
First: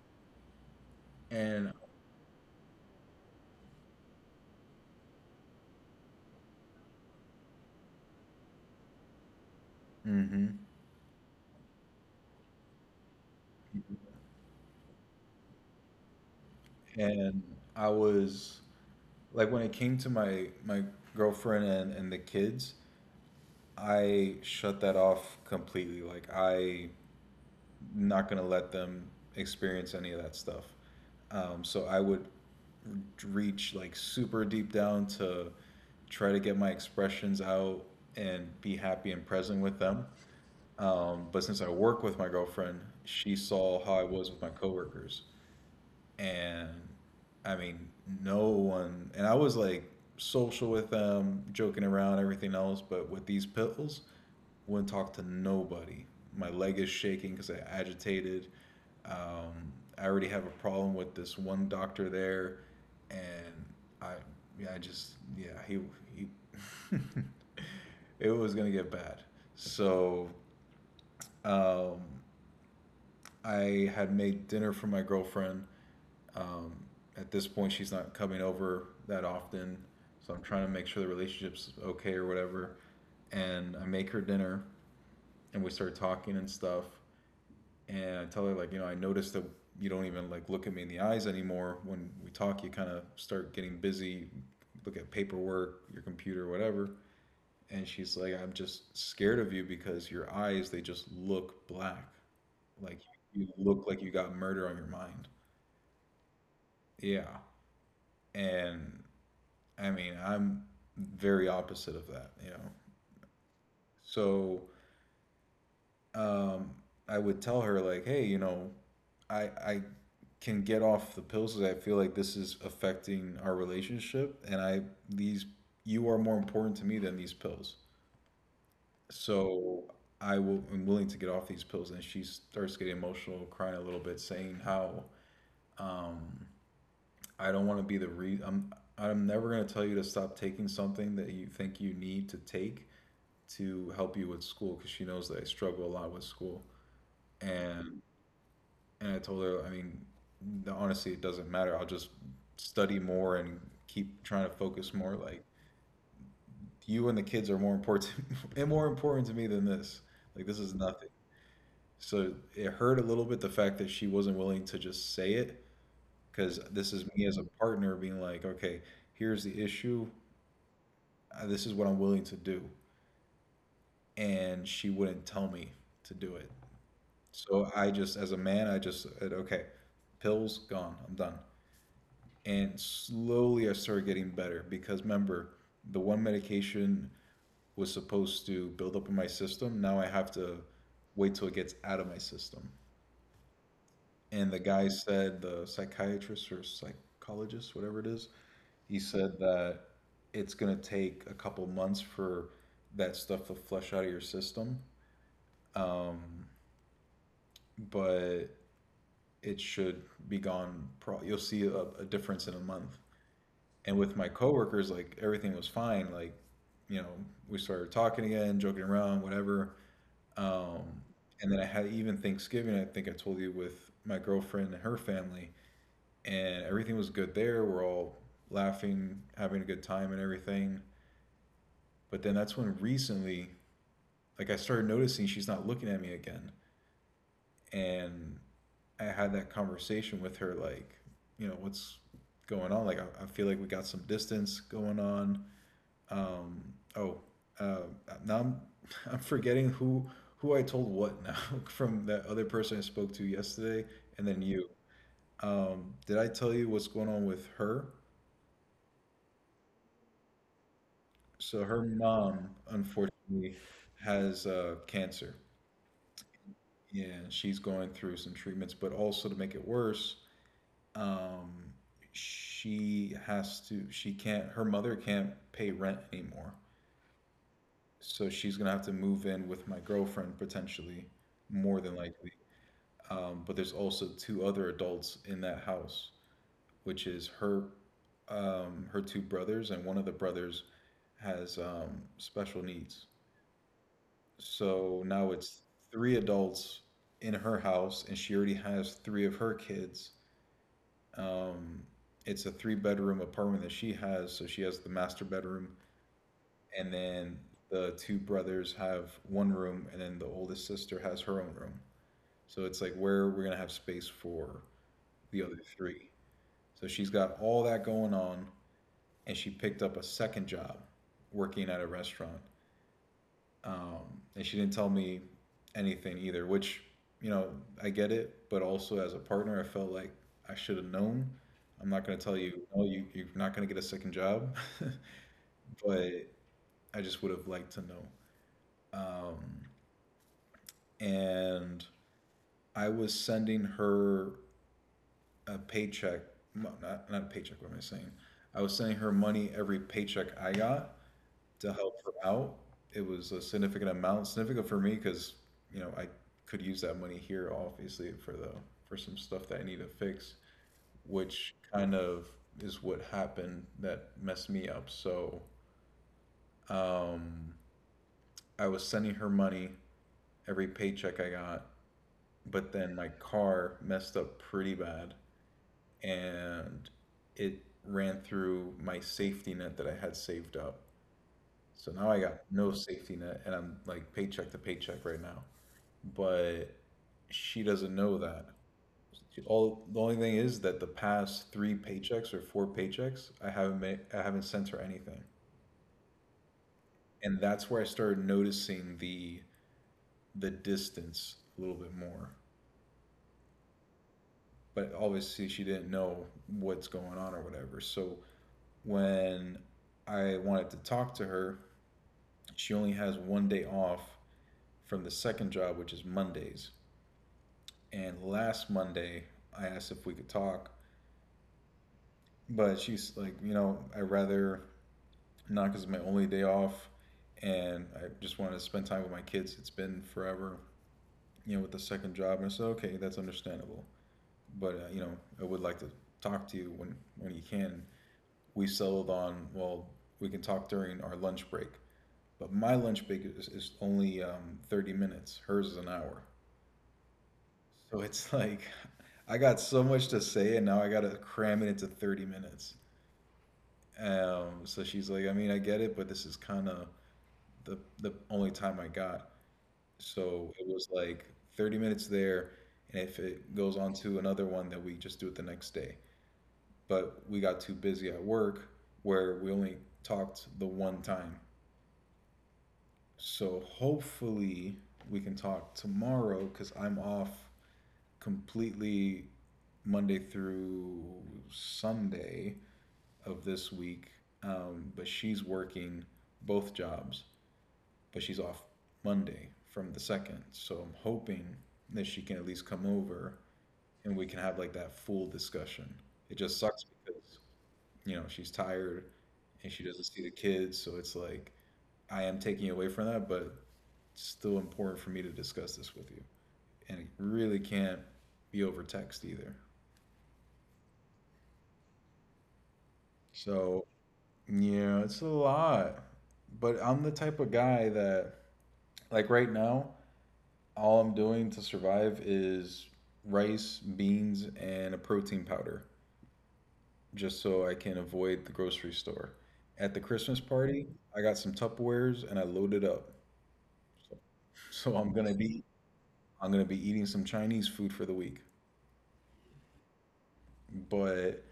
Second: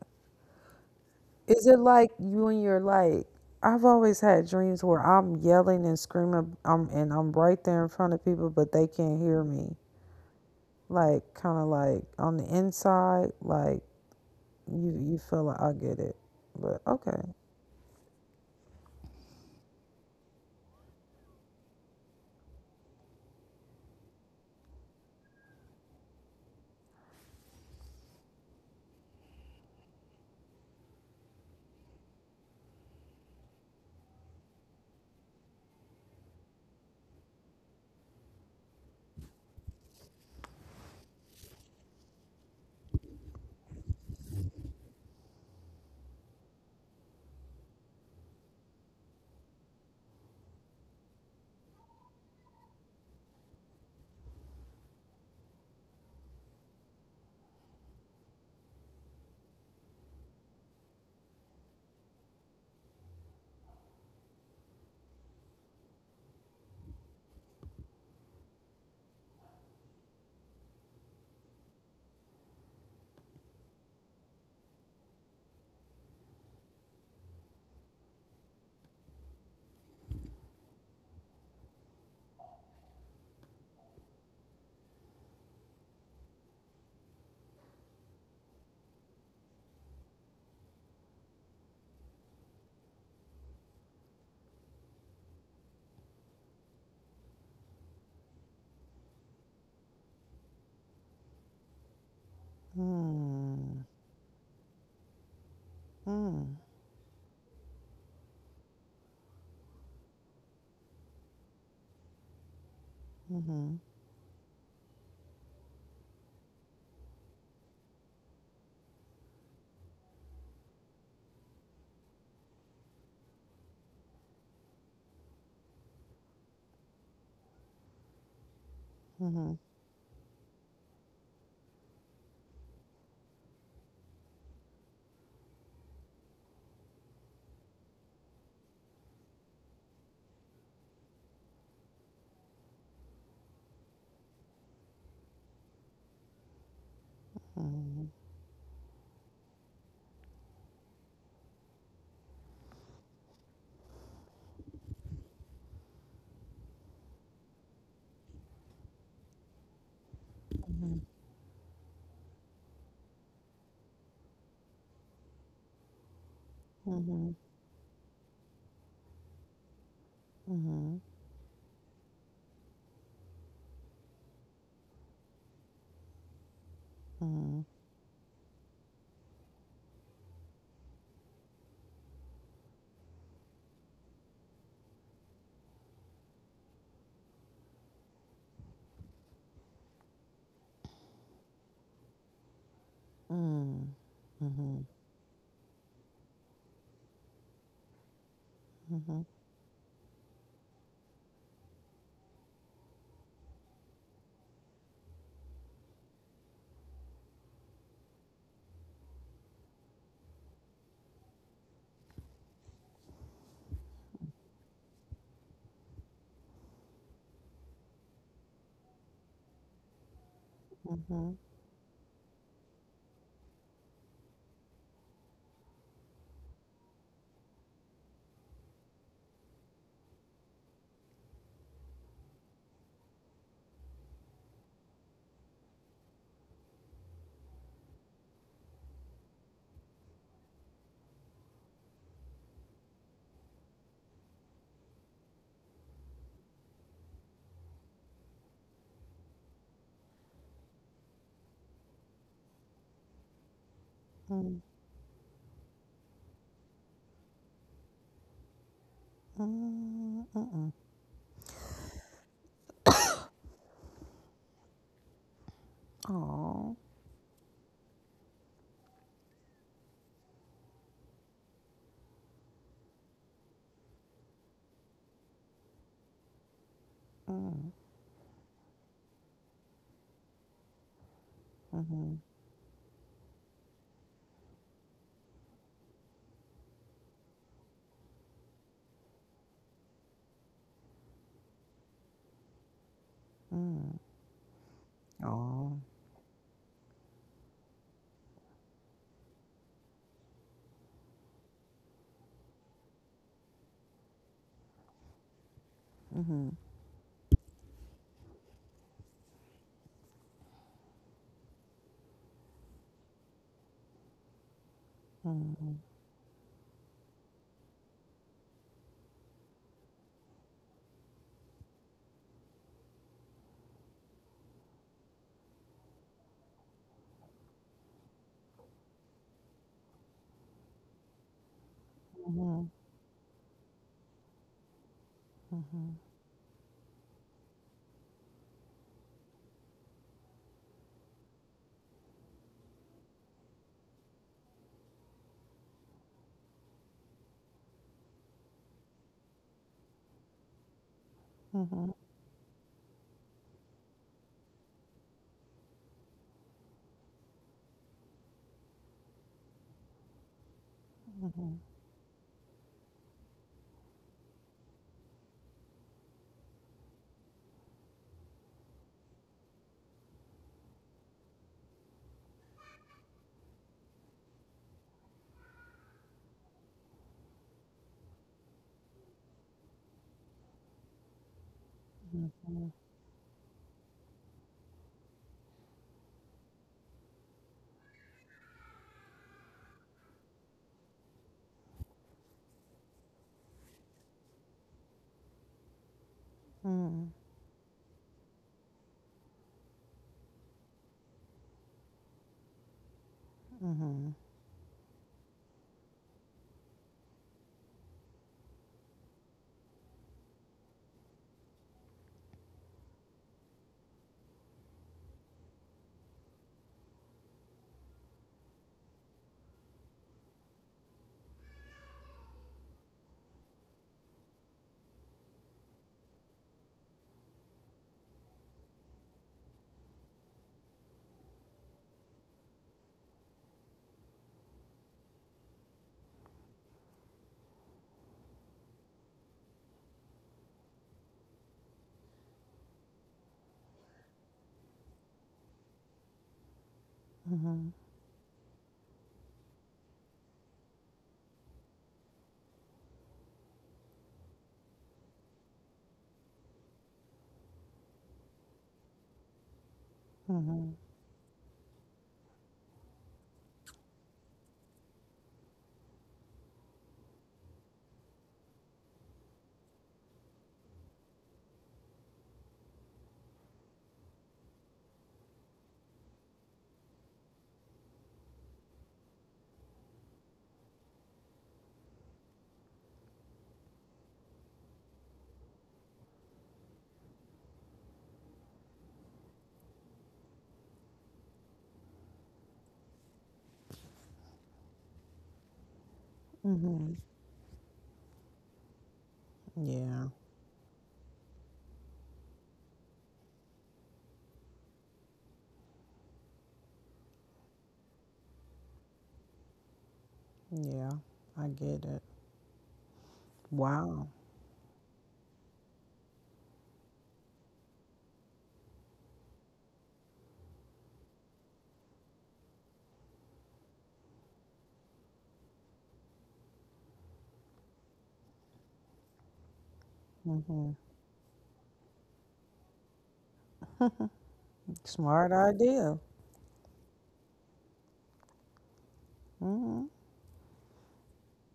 Speaker 2: Is
Speaker 1: and
Speaker 2: it like you and your like? I've always had dreams where I'm yelling and screaming, I'm and I'm right there in front of people, but they can't hear me.
Speaker 1: mhm.
Speaker 2: Like kind of like on the inside, like you feel like I get it, but okay.
Speaker 1: and I was like when it came to my girlfriend and the kids, I shut that off completely. Like I not gonna let them experience any of that stuff. So I would reach like super deep down to try to get my expressions out and be happy and present with them. But since I work with my girlfriend, she saw how I was with my coworkers and I mean, no one. And I was like social with them, joking around, everything else. But with these pills, wouldn't talk to nobody. My leg is shaking because I agitated. Um, I already have a problem with this one doctor there, and I, yeah, I just, yeah, he it was gonna get bad. So um, I had made dinner for my girlfriend. Um, at this point, she's not coming over that often, so I'm trying to make sure the relationship's okay or whatever. And I make her dinner, and we start talking and stuff. And I tell her like, you know, I noticed that you don't even like look at me in the eyes anymore when we talk. You kind of start getting busy, look at paperwork, your computer, whatever. And she's like, I'm just scared of you because your eyes they just look black, like you
Speaker 2: Mm,
Speaker 1: look like you got murder on your mind.
Speaker 2: mm,
Speaker 1: Yeah. And I mean, I'm very opposite of that, you know.
Speaker 2: mm-hmm,
Speaker 1: So um, I would tell her like, hey, you know, I can get off the pills because I feel like this is affecting our relationship, and I these you are more important to me than these pills.
Speaker 2: mm-hmm,
Speaker 1: So I will am willing to get off these pills, and she starts getting emotional, crying a little bit, saying how um, I don't want to be the re I'm never gonna tell you to stop taking something that you think you need to take to help you with school because she knows that I struggle a lot with school. And
Speaker 2: mm-hmm,
Speaker 1: and I told her, I mean, honestly, it doesn't matter. I'll just study more and keep trying to focus more. Like you and the kids are more important and more important to me than this. Like this is nothing. So it hurt a little bit the fact that she wasn't willing to just say it because this is me
Speaker 2: mm-hmm,
Speaker 1: as a partner being like, okay, here's the issue.
Speaker 2: mm-hmm,
Speaker 1: This is what I'm willing to do. And she wouldn't tell me to do it.
Speaker 2: mm-hmm,
Speaker 1: So I just, as a man, I just said, okay, pills gone, I'm done. And slowly I started getting better because remember, the one medication was supposed to build up in my system. Now I have to wait till it gets out of my system.
Speaker 2: mm-hmm,
Speaker 1: And the
Speaker 2: mm-hmm,
Speaker 1: guy said, the psychiatrist or psychologist, whatever it is, he
Speaker 2: mm-hmm.
Speaker 1: said that it's going to take a couple months for that stuff to flush out of your system. But it should be gone. You'll see a difference in a month. And with my coworkers, like everything was fine. Like, you know, we started talking again, joking around, whatever. Um,
Speaker 2: Mm-hmm.
Speaker 1: and then I had even Thanksgiving. I think I told you with my girlfriend and her family, and everything was good there. We're all laughing, having a good time, and everything. But then that's when recently, like, I started noticing she's not looking at me again, and I had that conversation with her, like, you know, what's going on? Like, I feel like we got some distance going on. Um, oh, uh, now I'm, I'm forgetting who I told what now from that other person I spoke to yesterday, and then you. Did I tell you what's going on with her? So her mom, unfortunately, has cancer,
Speaker 2: Oh.
Speaker 1: and she's going through some treatments. But also to make it worse, um, she has to she can't her mother can't pay rent anymore,
Speaker 2: Mm,
Speaker 1: so she's gonna have to move in with my girlfriend potentially, more than
Speaker 2: mhm,
Speaker 1: likely. But there's also two other adults in that house, which is her two brothers, and one of the brothers has special needs.
Speaker 2: mm.
Speaker 1: So now it's
Speaker 2: Oh.
Speaker 1: three adults in her house, and she already has three of her kids. Um, it's a three-bedroom apartment that she has, so she has the master bedroom, and then the two brothers have one room, and then the oldest sister has her own room. So it's like where we're gonna have space for the other three. So she's got all that going on, and she picked up a second job working at a restaurant. And she didn't tell me anything either. Which, you know, I get it, but also as a partner, I felt like I should have known. I'm not gonna tell you
Speaker 2: Mm.
Speaker 1: no, you're not gonna get a second job,
Speaker 2: Mhm,
Speaker 1: but I just would have liked to know. Um, and I was sending her a paycheck. No, not a paycheck. What am I saying? I was sending her money every paycheck I got to
Speaker 2: mhm,
Speaker 1: help her out. It was a significant amount, significant for me because you know I could use that money here, obviously, for the for some stuff that I need to fix, which
Speaker 2: mhm,
Speaker 1: kind of is what happened that messed me up. So um, I was sending her money every paycheck I got, but then my car messed up pretty bad and it ran through my safety net that I had saved up. So now I got
Speaker 2: mhm,
Speaker 1: no safety net and I'm like paycheck to paycheck right now. But she doesn't know that. All the only thing is that the past three paychecks or four paychecks, I haven't sent her anything.
Speaker 2: mhm, mm,
Speaker 1: And that's where I started noticing the distance a little bit more.
Speaker 2: mhm,
Speaker 1: But obviously she didn't know what's going on or whatever. So when I wanted to talk to her, she only has one day off from the second job, which is Mondays. And last Monday, I asked if we could talk, but she's like, you know, I'd rather not because it's my only day off and I just wanted to spend time with my kids. It's been forever, you know, with the second job. And I said, okay, that's understandable. But you know, I would like to talk to you when you can. We settled on, well, we can talk during our lunch break. But my lunch break is only 30 minutes, hers is an hour. So it's like, I got so much to say, and now I got to cram it into 30 minutes. So she's like, I mean, I get it, but this is kind of the only time I got. So it
Speaker 2: mhm,
Speaker 1: was like 30 minutes there, and if it goes on to another one, then we just do it the next day. But we got too busy at work where we only talked the one time. So hopefully we can talk tomorrow because I'm off completely Monday through Sunday of this week. But she's working both jobs. But she's off Monday from the second. So I'm hoping that she can at least come over and we can have like that full discussion. It just sucks
Speaker 2: mhm.
Speaker 1: because, you know, she's tired and she
Speaker 2: Yeah.
Speaker 1: doesn't see the kids. So it's like, I am taking away from that, but it's still important for me to discuss this with you. And it really can't be over text either.
Speaker 2: Yeah. I get it.
Speaker 1: So,
Speaker 2: Wow.
Speaker 1: yeah, it's a lot. But I'm the type of guy that, like, right now, all I'm doing to survive is rice, beans, and a protein powder, just so I can avoid the grocery store. At the Christmas party, I got some Tupperwares and I loaded up. So I'm
Speaker 2: Smart
Speaker 1: gonna be
Speaker 2: idea.
Speaker 1: I'm gonna be eating some Chinese food for the week.
Speaker 2: Hmm.
Speaker 1: But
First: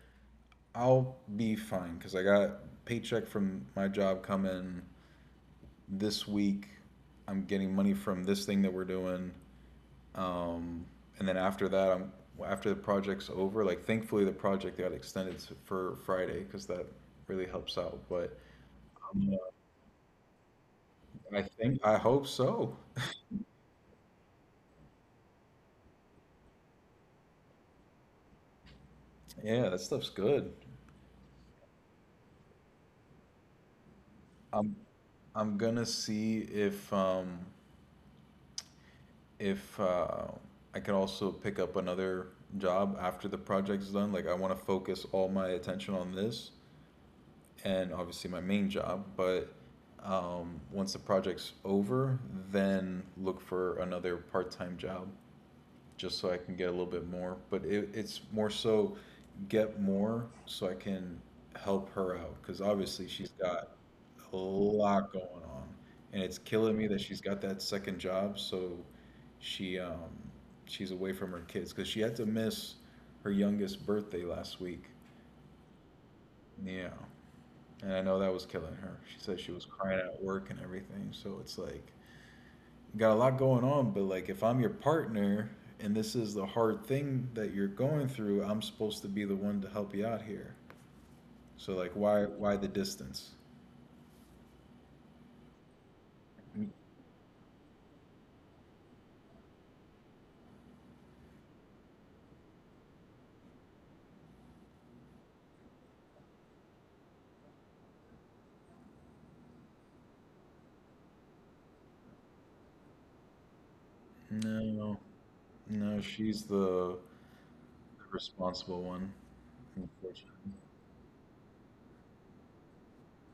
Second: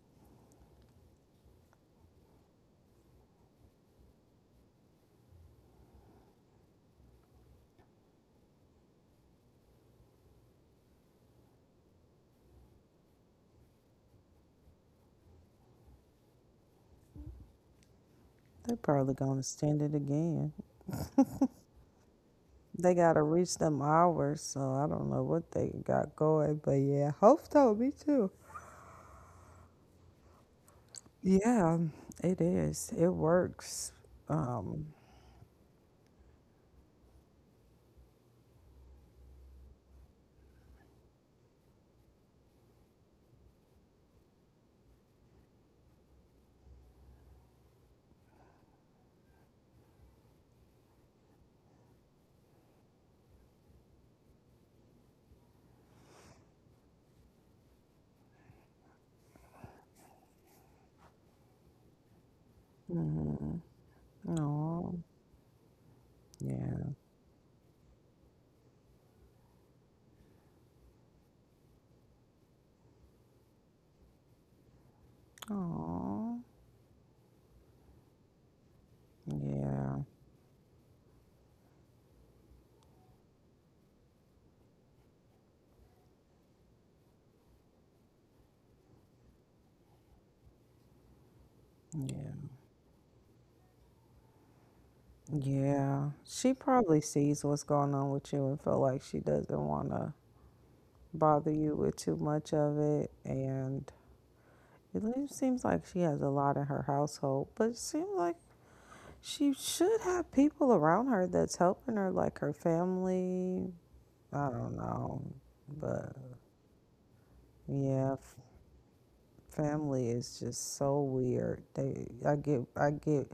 Speaker 1: I'll be fine because I got paycheck from my job coming this week. I'm getting money from this thing that we're doing. Um, and then after that, I'm after the project's over. Like thankfully, the project got extended for Friday because that really helps out. But
Speaker 2: They're probably
Speaker 1: um,
Speaker 2: gonna extend it again.
Speaker 1: I think I hope so.
Speaker 2: They gotta reach them hours, so I don't know what they got going, but yeah, hope so. Me too.
Speaker 1: Yeah, that stuff's good.
Speaker 2: Yeah, it is. It works.
Speaker 1: I'm
Speaker 2: Um.
Speaker 1: I'm gonna see if if uh, I could also pick up another job after the project's done. Like I want to focus all my attention on this and obviously my main job. But once the project's over, then look for another part time job just so I can get a little bit more. But it's more so get more so I can help her out because obviously she's
Speaker 2: Mm-hmm.
Speaker 1: got a
Speaker 2: Oh,
Speaker 1: lot going on, and it's killing me
Speaker 2: yeah.
Speaker 1: that she's got that second job. So she she's away from her kids because she had to miss her youngest birthday last week.
Speaker 2: Oh,
Speaker 1: Yeah, and I know that was killing her. She said she was
Speaker 2: yeah,
Speaker 1: crying at work and everything. So it's like, got a lot going on, but like, if I'm your partner and this is the hard thing that you're going through, I'm supposed to be the one to help you out here. So like, why
Speaker 2: yeah,
Speaker 1: why the distance?
Speaker 2: yeah. She
Speaker 1: N-
Speaker 2: probably sees what's going on with you and feel like she doesn't want to bother you with too much of it. And seems like she has a lot in her household, but it seems like she should have people around her that's helping her, like her family. I don't
Speaker 1: No,
Speaker 2: know,
Speaker 1: no,
Speaker 2: but
Speaker 1: she's the
Speaker 2: yeah,
Speaker 1: responsible one,
Speaker 2: family is
Speaker 1: unfortunately.
Speaker 2: just so weird. They, I get,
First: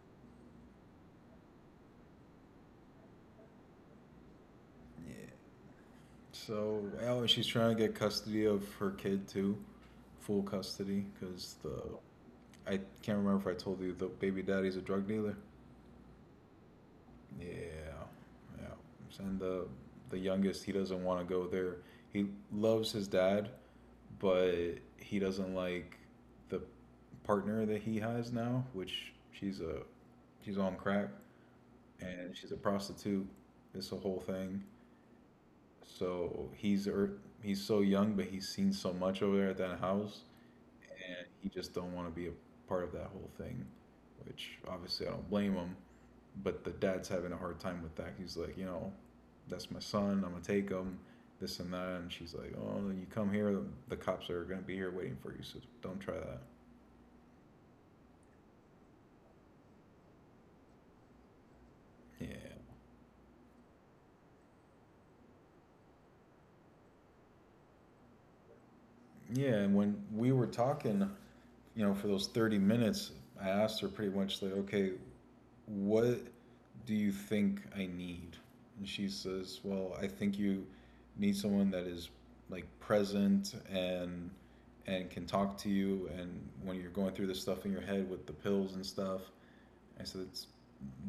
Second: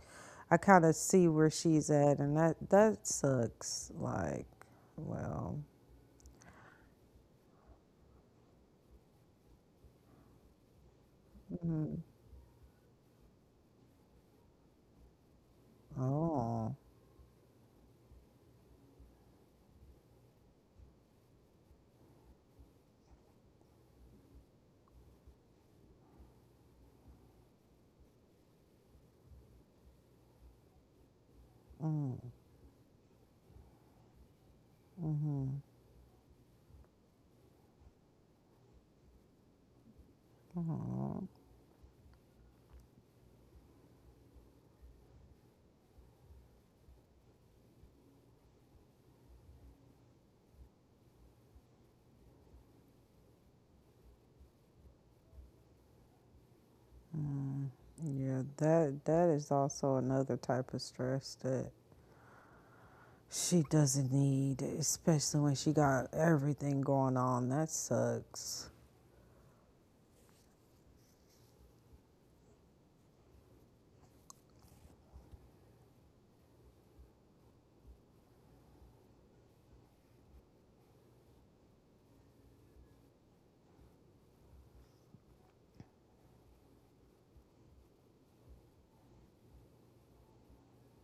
Speaker 2: I kind of see where she's at, and that that sucks. Like,
Speaker 1: Yeah.
Speaker 2: well,
Speaker 1: So, oh, and she's trying to get custody of her kid too, full custody, because the
Speaker 2: mm,
Speaker 1: I can't remember if I told you the baby daddy's a drug dealer.
Speaker 2: oh,
Speaker 1: Yeah, yeah. And the youngest, he doesn't want to go there. He loves his dad, but he doesn't like the partner that he has now, which she's on crack
Speaker 2: mm,
Speaker 1: and she's a prostitute. It's a whole thing.
Speaker 2: mm-hmm,
Speaker 1: So he's so young, but he's seen so much over there at that house, and
Speaker 2: oh,
Speaker 1: he just don't want to be a part of that whole thing, which obviously I don't blame him, but the dad's having a hard time with that. He's like, you know, that's my son. I'm gonna take him, this and that. And she's like, oh, no, you come here, the cops are gonna be here waiting for you. So don't try that.
Speaker 2: yeah. That is also another type of stress that
Speaker 1: Yeah,
Speaker 2: she doesn't need, especially when she got everything going on. That sucks.
Speaker 1: yeah. And when we were talking, for those 30 minutes, I asked her pretty much like, okay, what do you think I need? And she says, well, I think you need someone that is like present and can talk to you and when you're going through this stuff in your head with the pills and stuff. I said it's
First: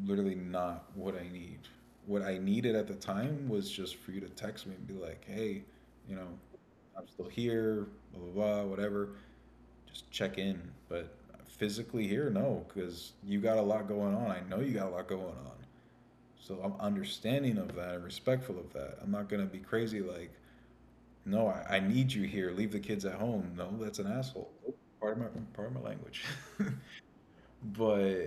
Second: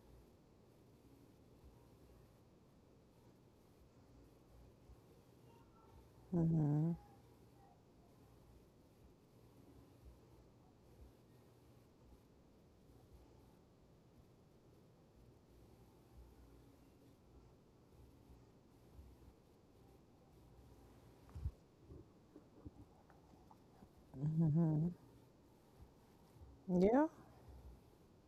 Speaker 1: literally not what I need. What I needed at the time was just for you to text me and be like, hey, you know,
Speaker 2: Mm.
Speaker 1: I'm still here, blah blah blah, whatever, just check in. But physically here, no, because you got a lot going on. I know you got a lot going on. So I'm understanding of that and respectful of that. I'm not going to be crazy like, no, I need you here. Leave the kids at home. No, that's an asshole. Part of my part of my language.
Speaker 2: Yeah.
Speaker 1: But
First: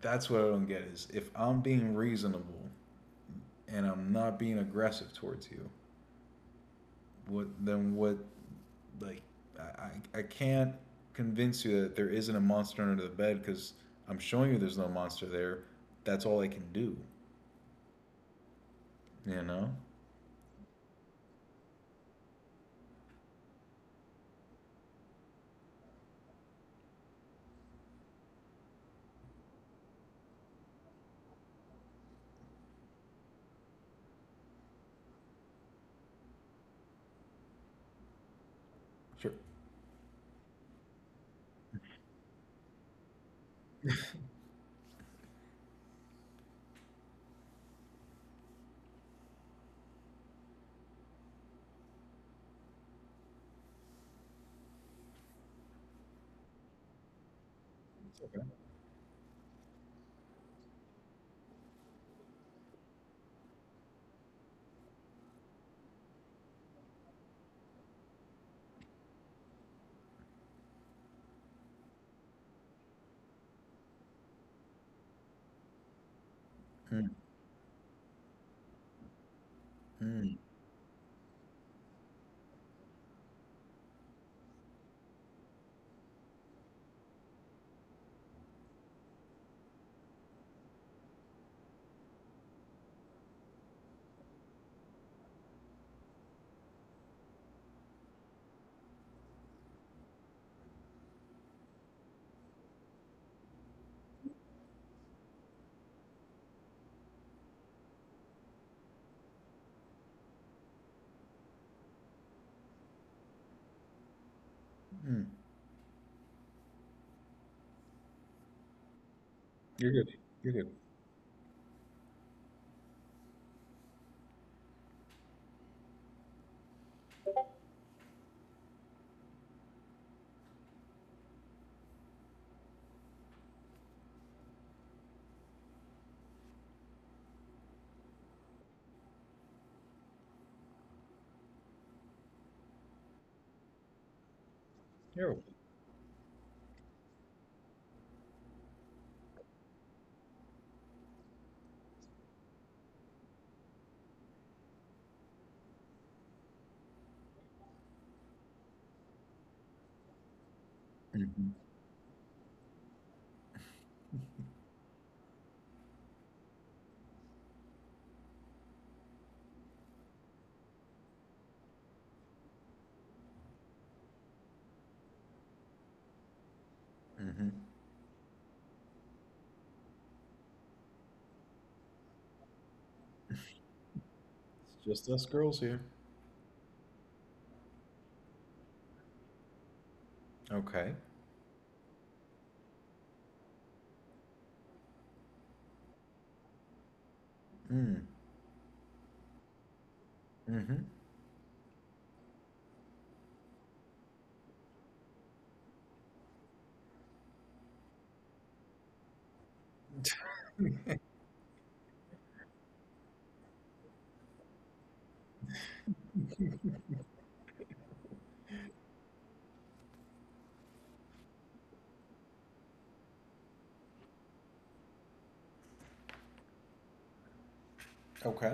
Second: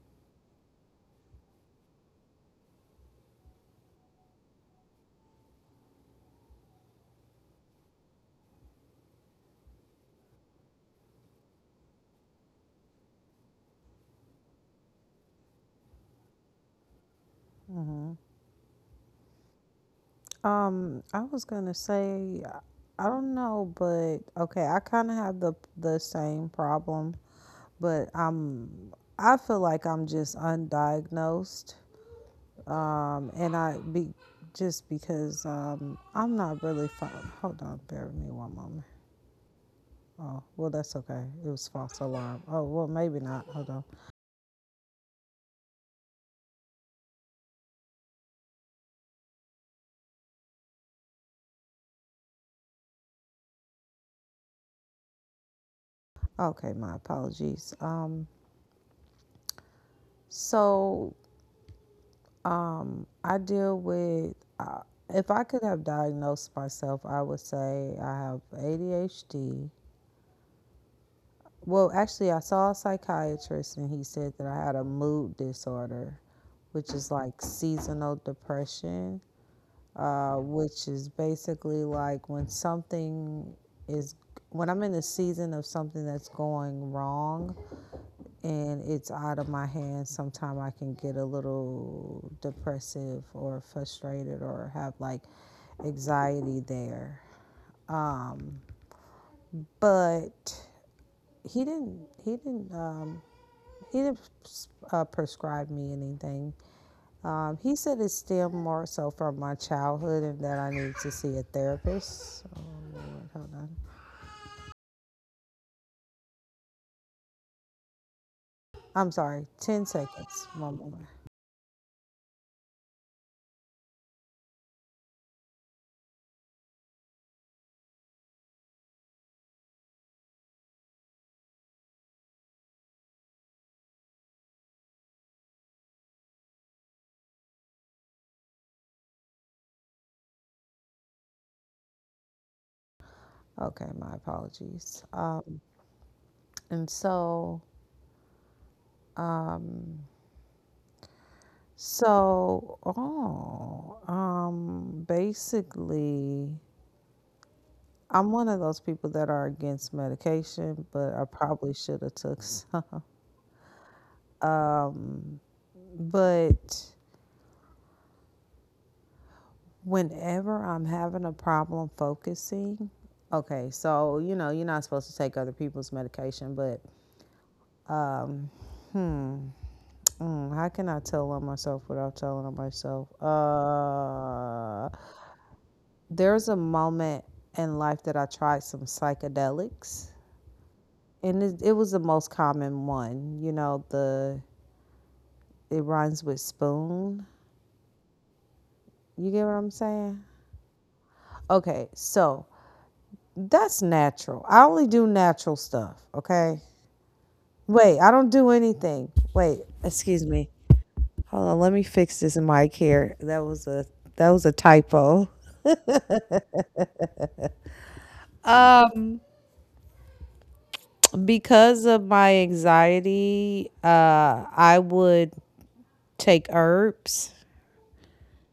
Speaker 1: that's what I don't get is if I'm being reasonable and I'm not being aggressive towards you, what then what like I, I can't convince you that there isn't a monster under the bed because I'm showing you there's no monster there. That's all I can do. You know.
Speaker 2: I was gonna say, I don't know, but okay, I kind of have the same problem, but I feel like I'm just undiagnosed, and I be just because I'm not really fine. Hold on, bear with me one moment.
Speaker 1: Sure.
Speaker 2: Oh, well, that's okay. It was false alarm. Oh, well, maybe not. Hold on. Okay, my apologies.
Speaker 1: It's okay.
Speaker 2: So I deal with, uh, if I could have diagnosed myself, I would say I have ADHD. Well, actually, I saw a psychiatrist and he said that I had a mood disorder, which
Speaker 1: Mm,
Speaker 2: is like seasonal depression,
Speaker 1: mm,
Speaker 2: which is basically like when is, when I'm in the season of something that's going wrong, and it's out of my hands, sometimes I can get a little depressive or frustrated or have like anxiety there. Um, but he didn't. He didn't. He didn't prescribe me anything. He said it's still more so from my childhood and that I need to see a therapist. Oh, hold on.
Speaker 1: mm.
Speaker 2: I'm sorry, 10
Speaker 1: You're good.
Speaker 2: seconds.
Speaker 1: You're good.
Speaker 2: One moment. Okay, my apologies.
Speaker 1: You're okay.
Speaker 2: And so, oh, basically, I'm one of those people that are against medication, but I probably should have took some. But whenever I'm having a problem focusing, okay, so you know, you're not supposed to take other people's medication, but
Speaker 1: Hmm hmm.
Speaker 2: hmm, how can I tell on myself without telling on myself?
Speaker 1: It's just us girls here.
Speaker 2: There's a moment in life that I tried some psychedelics
Speaker 1: Okay.
Speaker 2: and it was the most common one. You know, the it rhymes with spoon.
Speaker 1: Mm,
Speaker 2: You get what I'm saying?
Speaker 1: hmm.
Speaker 2: Okay, so that's natural. I only do natural stuff. Okay. Wait, I don't do anything. Wait, excuse me. Hold on, let me fix this mic here. That was a typo. Because of my anxiety, I would take herbs.
Speaker 1: Okay.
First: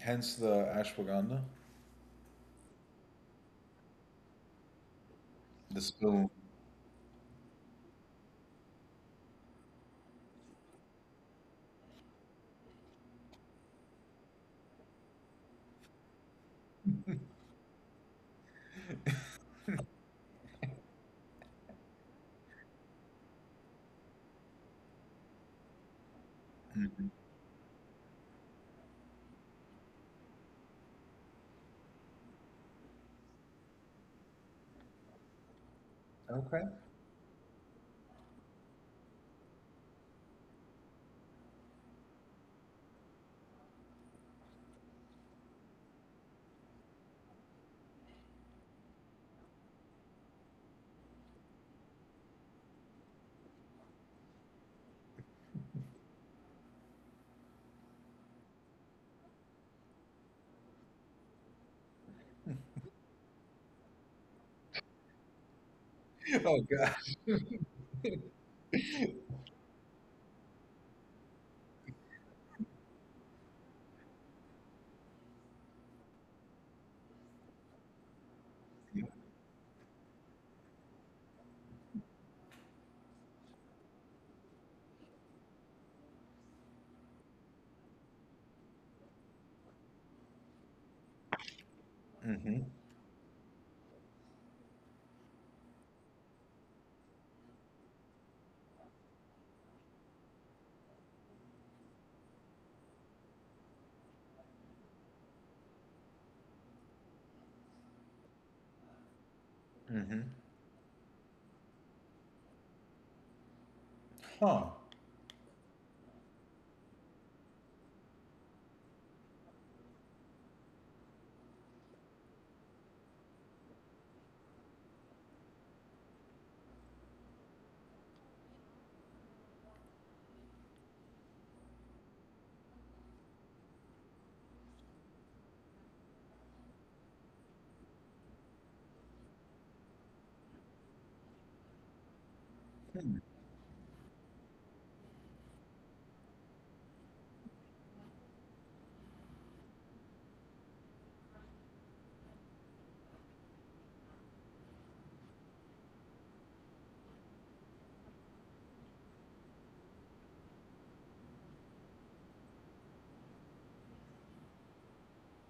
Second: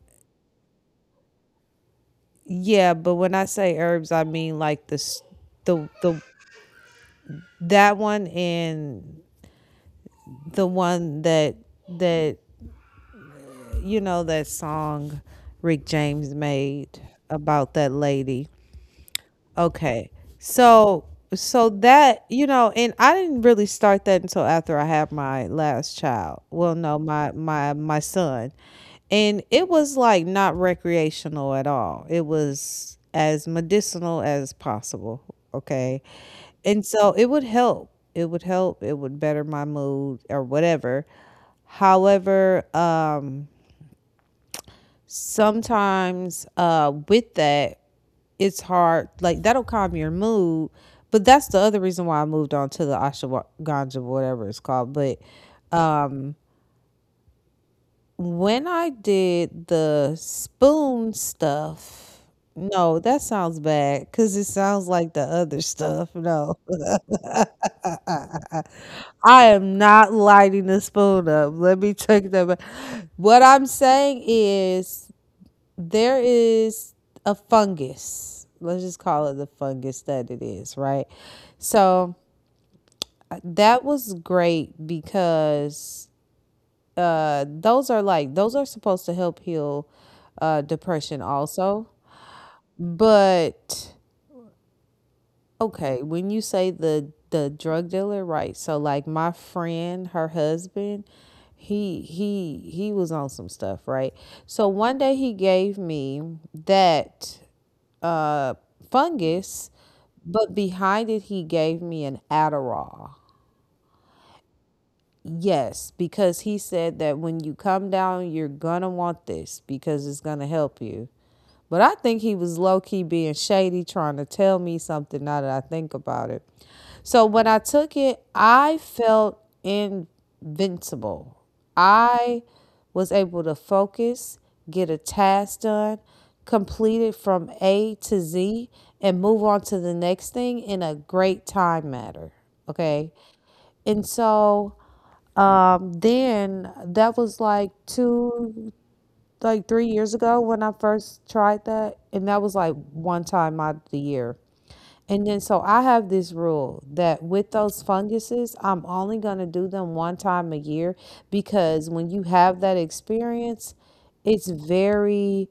Speaker 1: Hence the ashwagandha.
Speaker 2: Yeah, but when I say herbs, I mean like the s-
Speaker 1: The
Speaker 2: the the
Speaker 1: spoon.
Speaker 2: that one and the one that that you know that song Rick James made about that lady. Okay. So so that, you know, and I didn't really start that until after I had my last child. Well, no,
Speaker 1: Mhm.
Speaker 2: my son. And it was like not recreational at all. It was as medicinal as possible, okay?
Speaker 1: Okay.
Speaker 2: And so it would help. It would help. It would better my mood or whatever. However, sometimes with that it's hard, like that'll calm your mood, but that's the other reason why I moved on to the ashwagandha, whatever it's called. But um when I did the spoon stuff, no, that sounds bad because it sounds like the other stuff, no.
Speaker 1: Oh God.
Speaker 2: I am not lighting the spoon up. Let me take that back. What I'm saying is there is a fungus. Let's just call it the fungus that it is, right? So that was great because those are like, those are supposed to help heal depression also.
Speaker 1: Hmm
Speaker 2: But okay, when you say the drug dealer, right? So like my friend, her husband, he was on some stuff, right? So one day he gave me that uh, fungus,
Speaker 1: hmm.
Speaker 2: but behind it, he gave me an Adderall.
Speaker 1: Huh.
Speaker 2: Yes, because he said that when you come down, you're gonna want this because it's gonna help you. But I think he was low key being shady, trying to tell me something now that I think about it. So when I took it, I felt invincible. I was able to focus, get a task done, complete it from A to Z, and move on to the next thing in a great time matter. Okay.
Speaker 1: Mm,
Speaker 2: And so then that was like 3 years ago when I first tried that. And that was like one time out of the year. And then so I have this rule that with those funguses, I'm only going to do them one time a year because when you have that experience, it's very,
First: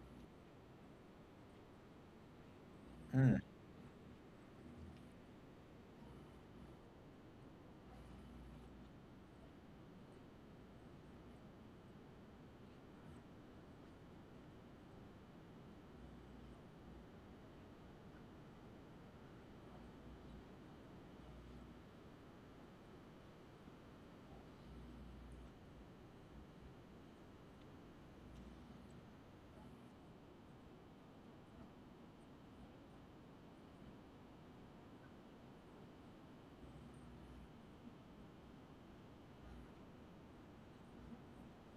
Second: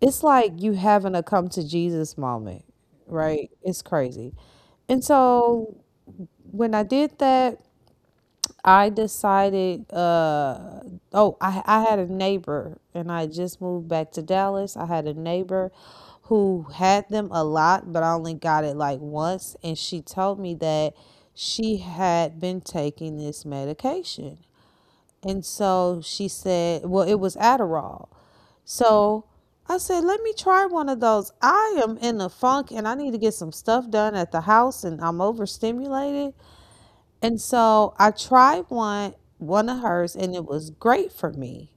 Speaker 2: it's like you having a come to Jesus moment,
Speaker 1: mm.
Speaker 2: right? It's crazy. And so when I did that, I decided, oh, I had a neighbor and I just moved back to Dallas. I had a neighbor who had them a lot, but I only got it like once. And she told me that she had been taking this medication. And so she said, well, it was Adderall. So I said, let me try one of those. I am in a funk and I need to get some stuff done at the house and I'm overstimulated. And so I tried one of hers, and it was great for me.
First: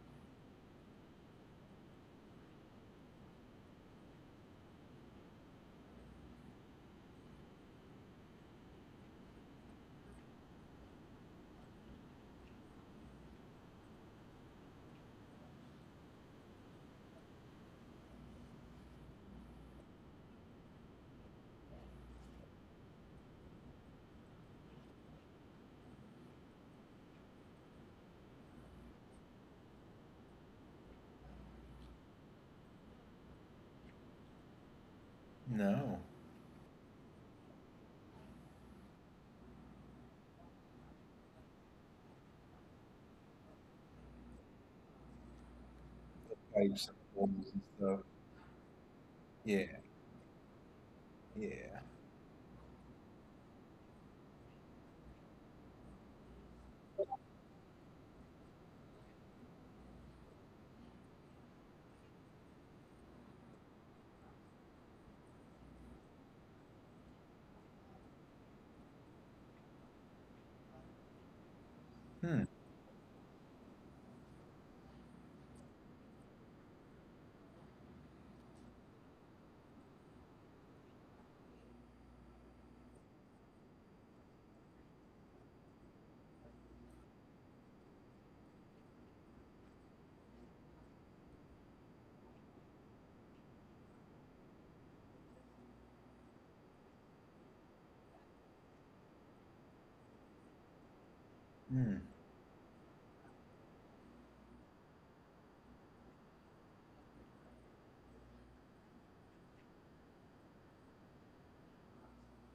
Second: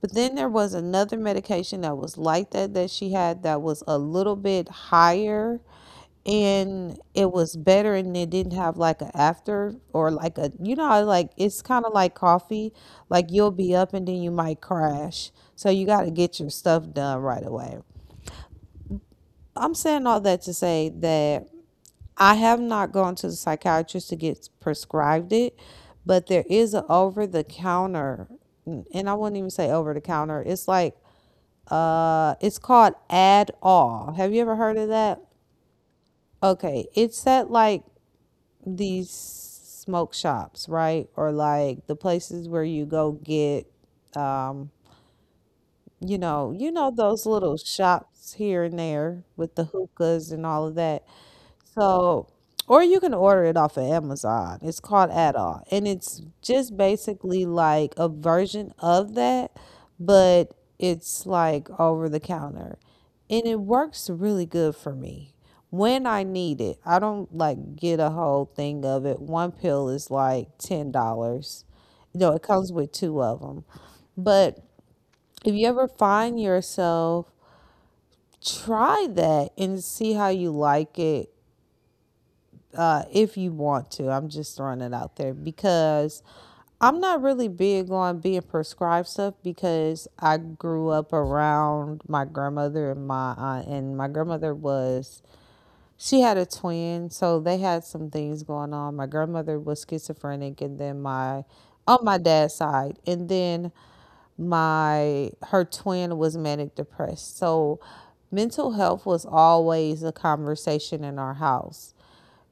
Speaker 2: But then there was another medication that was like that that she had that was a little bit higher and it was better and it didn't have like a after or like a, you know how, like it's kind of like coffee, like you'll be up and then you might crash, so you got to get your stuff done right away. I'm saying all that to say that I have not gone to the psychiatrist to get prescribed it, but there is an over the counter, and I wouldn't even say over the counter. It's like, it's called Add All. Have you ever heard of that?
Speaker 1: No.
Speaker 2: Okay, it's at like these smoke shops, right, or like the places where you go get, um, you
Speaker 1: Types
Speaker 2: know
Speaker 1: of
Speaker 2: those
Speaker 1: holes
Speaker 2: little
Speaker 1: and stuff.
Speaker 2: shops here and there with
Speaker 1: Yeah,
Speaker 2: the hookahs and all of that.
Speaker 1: yeah.
Speaker 2: So, or you can order it off of Amazon. It's called Adol, and it's just basically like a version of that, but it's like over the counter, and it works really good for me when I need it. I don't like get a whole thing of it. One pill is like $10. No, it
Speaker 1: Hmm.
Speaker 2: comes with two of them. But if you ever find yourself, try that and see how you like it, if you want to. I'm just throwing it out there because I'm not really big on being prescribed stuff because I grew up around my grandmother and my aunt, and my grandmother was, she had a twin, so they had some things going on. My grandmother was schizophrenic, and then my
Speaker 1: Hmm.
Speaker 2: on my dad's side, and then my her twin was manic depressed. So mental health was always a conversation in our house.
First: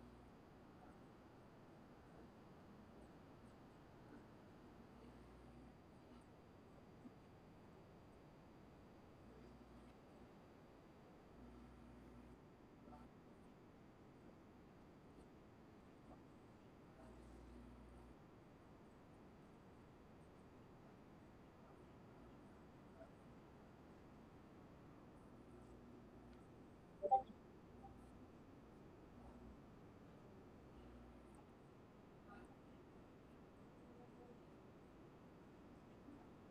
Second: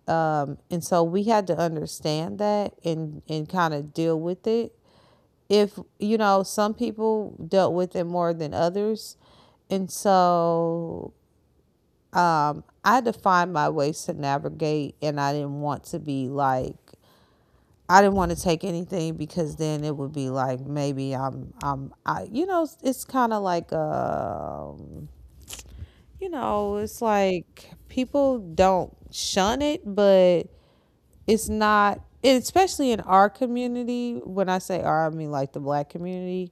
Speaker 2: And so we had to understand that and kind of deal with it. If, you know, some people dealt with it more than others. And so I had to find my ways to navigate, and I didn't want to be like, I didn't want to take anything because then it would be like maybe I, it's kind of like, it's like people don't shun it, but it's not, especially in our community, when I say our I mean like the Black community,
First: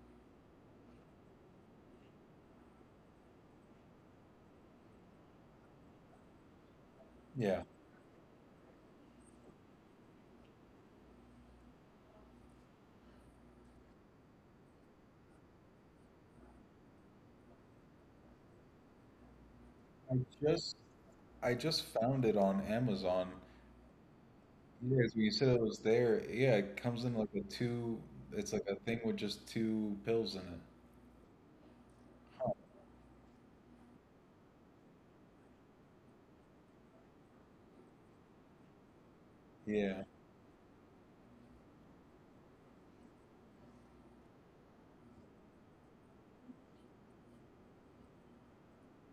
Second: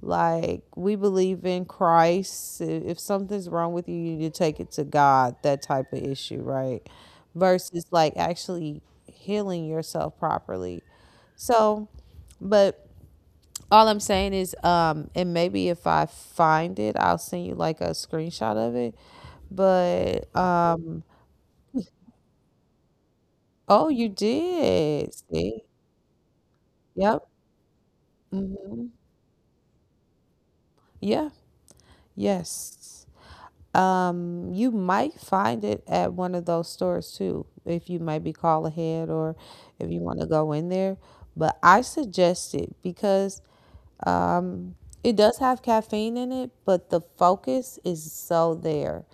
Speaker 2: like we believe in Christ, if something's wrong with you, you need to take it to God, that type of issue, right?
Speaker 1: Yeah.
Speaker 2: Versus like actually healing yourself properly. So but all I'm saying is, and maybe if I find it I'll send you like a screenshot of it,
Speaker 1: I
Speaker 2: but
Speaker 1: just I just found it on Amazon.
Speaker 2: oh, you did
Speaker 1: Yes, when you said it
Speaker 2: see.
Speaker 1: was there, yeah, it comes in
Speaker 2: Yep.
Speaker 1: like a two. It's like a
Speaker 2: Hmm.
Speaker 1: thing with just two pills in it.
Speaker 2: Yeah,
Speaker 1: Huh.
Speaker 2: yes. You might find it at one of those stores too, if you might be call ahead or if you
Speaker 1: Yeah.
Speaker 2: want to go in there. But I suggest it because, um, it does have caffeine in it, but the focus is so there.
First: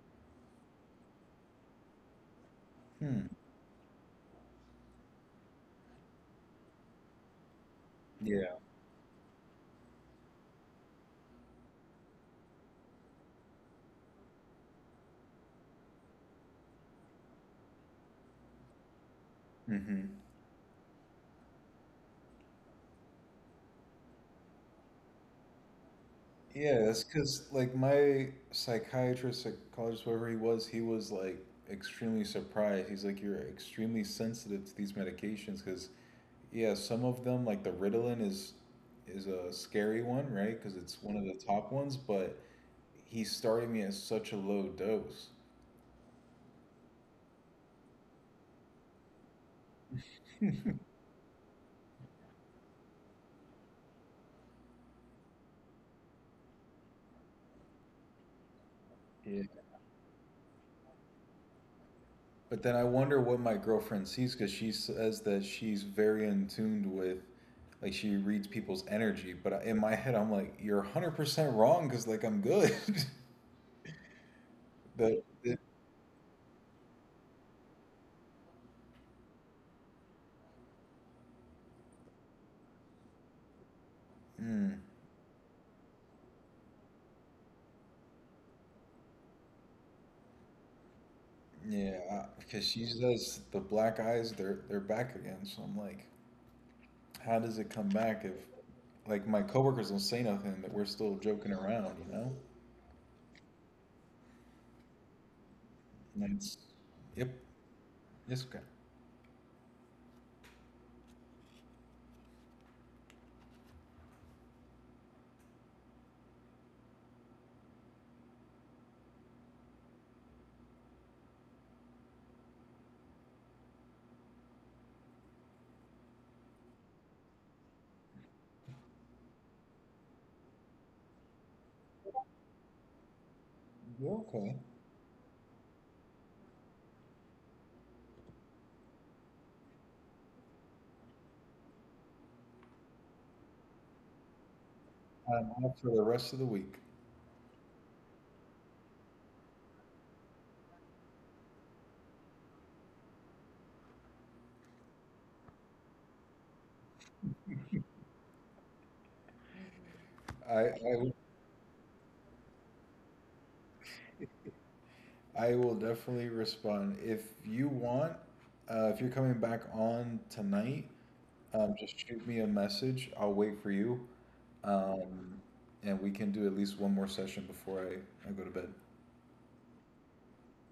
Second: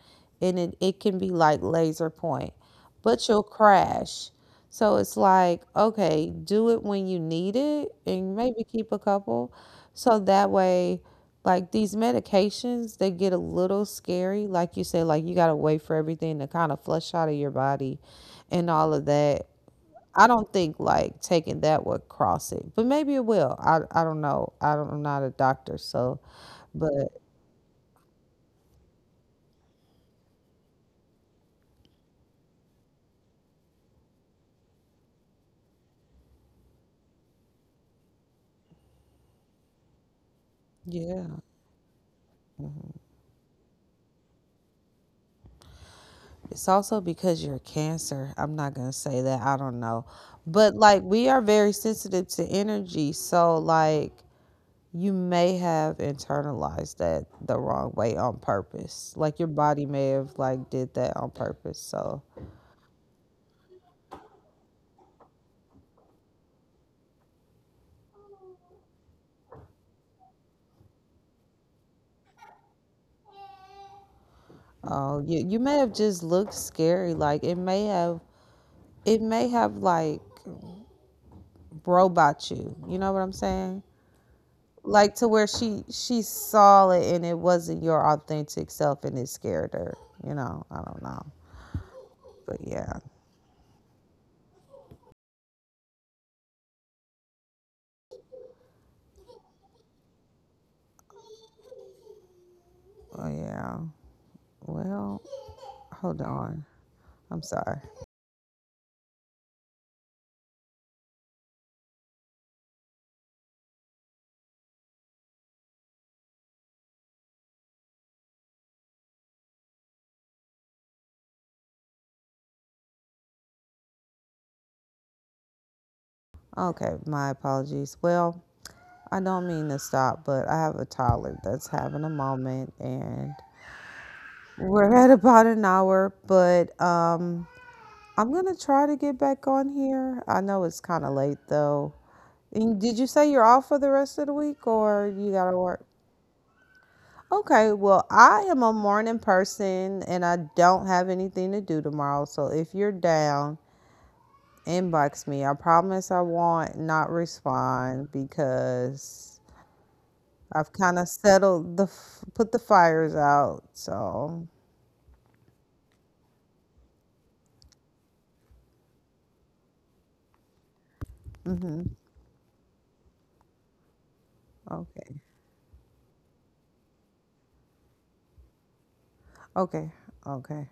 Speaker 2: And it can be like laser point,
Speaker 1: Hmm.
Speaker 2: but you'll crash. So it's like, okay, do it when you need it and
Speaker 1: Yeah.
Speaker 2: maybe keep a couple. So that way, like these medications, they get a little scary. Like you said, like you got to wait for everything to kind of flush out of your body and all of that.
Speaker 1: Hmm.
Speaker 2: I don't think like taking that would cross it, but maybe it will. I don't know. I'm not a doctor, so
Speaker 1: Yeah, that's
Speaker 2: but
Speaker 1: because like my psychiatrist, psychologist, whatever he was like extremely surprised. He's like, you're extremely sensitive to these medications because yeah, some of them like the Ritalin is a scary one, right? Because it's one of
Speaker 2: yeah,
Speaker 1: the top ones, but he started me at such a low dose.
Speaker 2: it's also because you're cancer. I'm not gonna say that. I don't know, but like we are very sensitive to energy, so like you may have internalized that the wrong way on purpose. Like
Speaker 1: Yeah.
Speaker 2: your body may have like did that on purpose. So
Speaker 1: But then I wonder what my girlfriend sees because she says that she's very in tuned with, like she reads people's energy. But in my head, I'm like, you're 100% wrong because like I'm good.
Speaker 2: oh,
Speaker 1: But
Speaker 2: you
Speaker 1: it,
Speaker 2: you may have just looked scary. Like it may have like robot you. You know what I'm saying?
Speaker 1: mm,
Speaker 2: Like to where she saw it and it wasn't your authentic self and it scared her. You know, I don't know.
Speaker 1: yeah,
Speaker 2: But
Speaker 1: because she
Speaker 2: yeah.
Speaker 1: says the black eyes, they're back again. So I'm like, how does it come back if like my coworkers don't say nothing that we're still joking around, you know?
Speaker 2: Oh yeah. Well, hold
Speaker 1: And it's
Speaker 2: on.
Speaker 1: yep,
Speaker 2: I'm sorry.
Speaker 1: it's okay.
Speaker 2: Okay, my apologies. Well, I don't mean to stop, but I have a toddler that's having a moment and
Speaker 1: You're okay.
Speaker 2: we're at about an hour, but I'm gonna try to get back on here. I know it's kinda late though. And did you say you're off for the rest of the week or you
Speaker 1: I'm
Speaker 2: gotta work?
Speaker 1: off for the rest of the week.
Speaker 2: Okay, well, I am a morning person and I don't have anything to do tomorrow. So if you're down, inbox me. I promise I won't not respond because
Speaker 1: I
Speaker 2: I've
Speaker 1: I,
Speaker 2: kind of
Speaker 1: will-
Speaker 2: settled put the fires out. So,
Speaker 1: I will definitely respond if you want. If you're coming back on tonight,
Speaker 2: mhm.
Speaker 1: just shoot me a message. I'll wait for you,
Speaker 2: Okay.
Speaker 1: um, and we can do at least one more session before I go to bed.
Speaker 2: Okay. Okay.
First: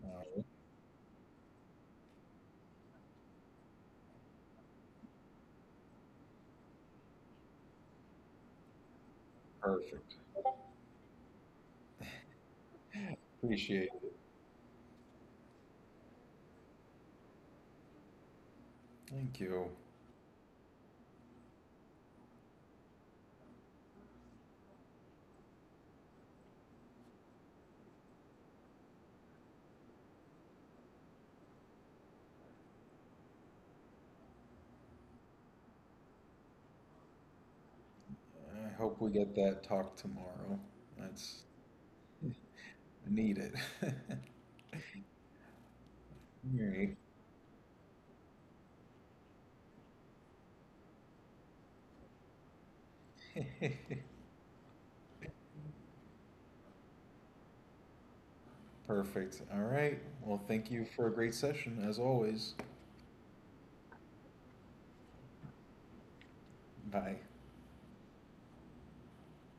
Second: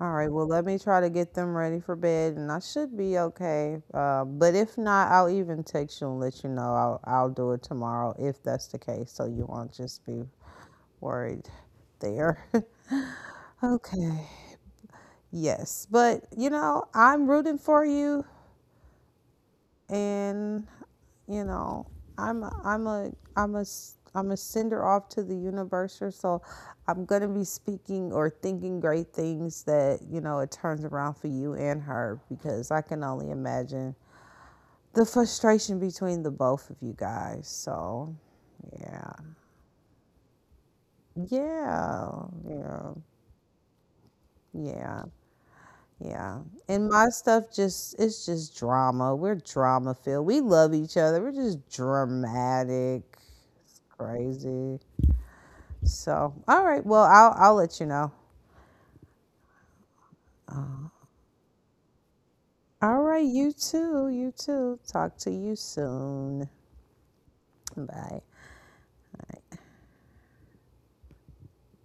Speaker 2: All right,
Speaker 1: Uh,
Speaker 2: well, let me try to get them ready for bed, and I should be okay. But if not, I'll even text you and let you know. I'll do it tomorrow if that's the case, so you won't just
Speaker 1: perfect.
Speaker 2: be worried there.
Speaker 1: Appreciate it.
Speaker 2: Okay. Yes, but you know, I'm rooting for you
Speaker 1: Thank you.
Speaker 2: and, you know, i'm a, i'm a I'm a sender off to the universe, or so I'm going to be speaking or thinking great things that, you know, it turns around for you and her, because I can only imagine the frustration between the both of you guys. So
Speaker 1: I hope we
Speaker 2: yeah.
Speaker 1: get that talk tomorrow. That's
Speaker 2: Yeah. Yeah.
Speaker 1: needed.
Speaker 2: Yeah. Yeah, and
Speaker 1: Need.
Speaker 2: my stuff just it's just drama. We're drama filled. We love each other. We're just dramatic.
Speaker 1: All
Speaker 2: It's
Speaker 1: right.
Speaker 2: crazy. So, all right. Well, I'll let you know.
Speaker 1: Perfect. All right. Well, thank you for a great session as always.
Speaker 2: All right, you too. You too. Talk to you soon.
Speaker 1: Bye.
Speaker 2: Bye.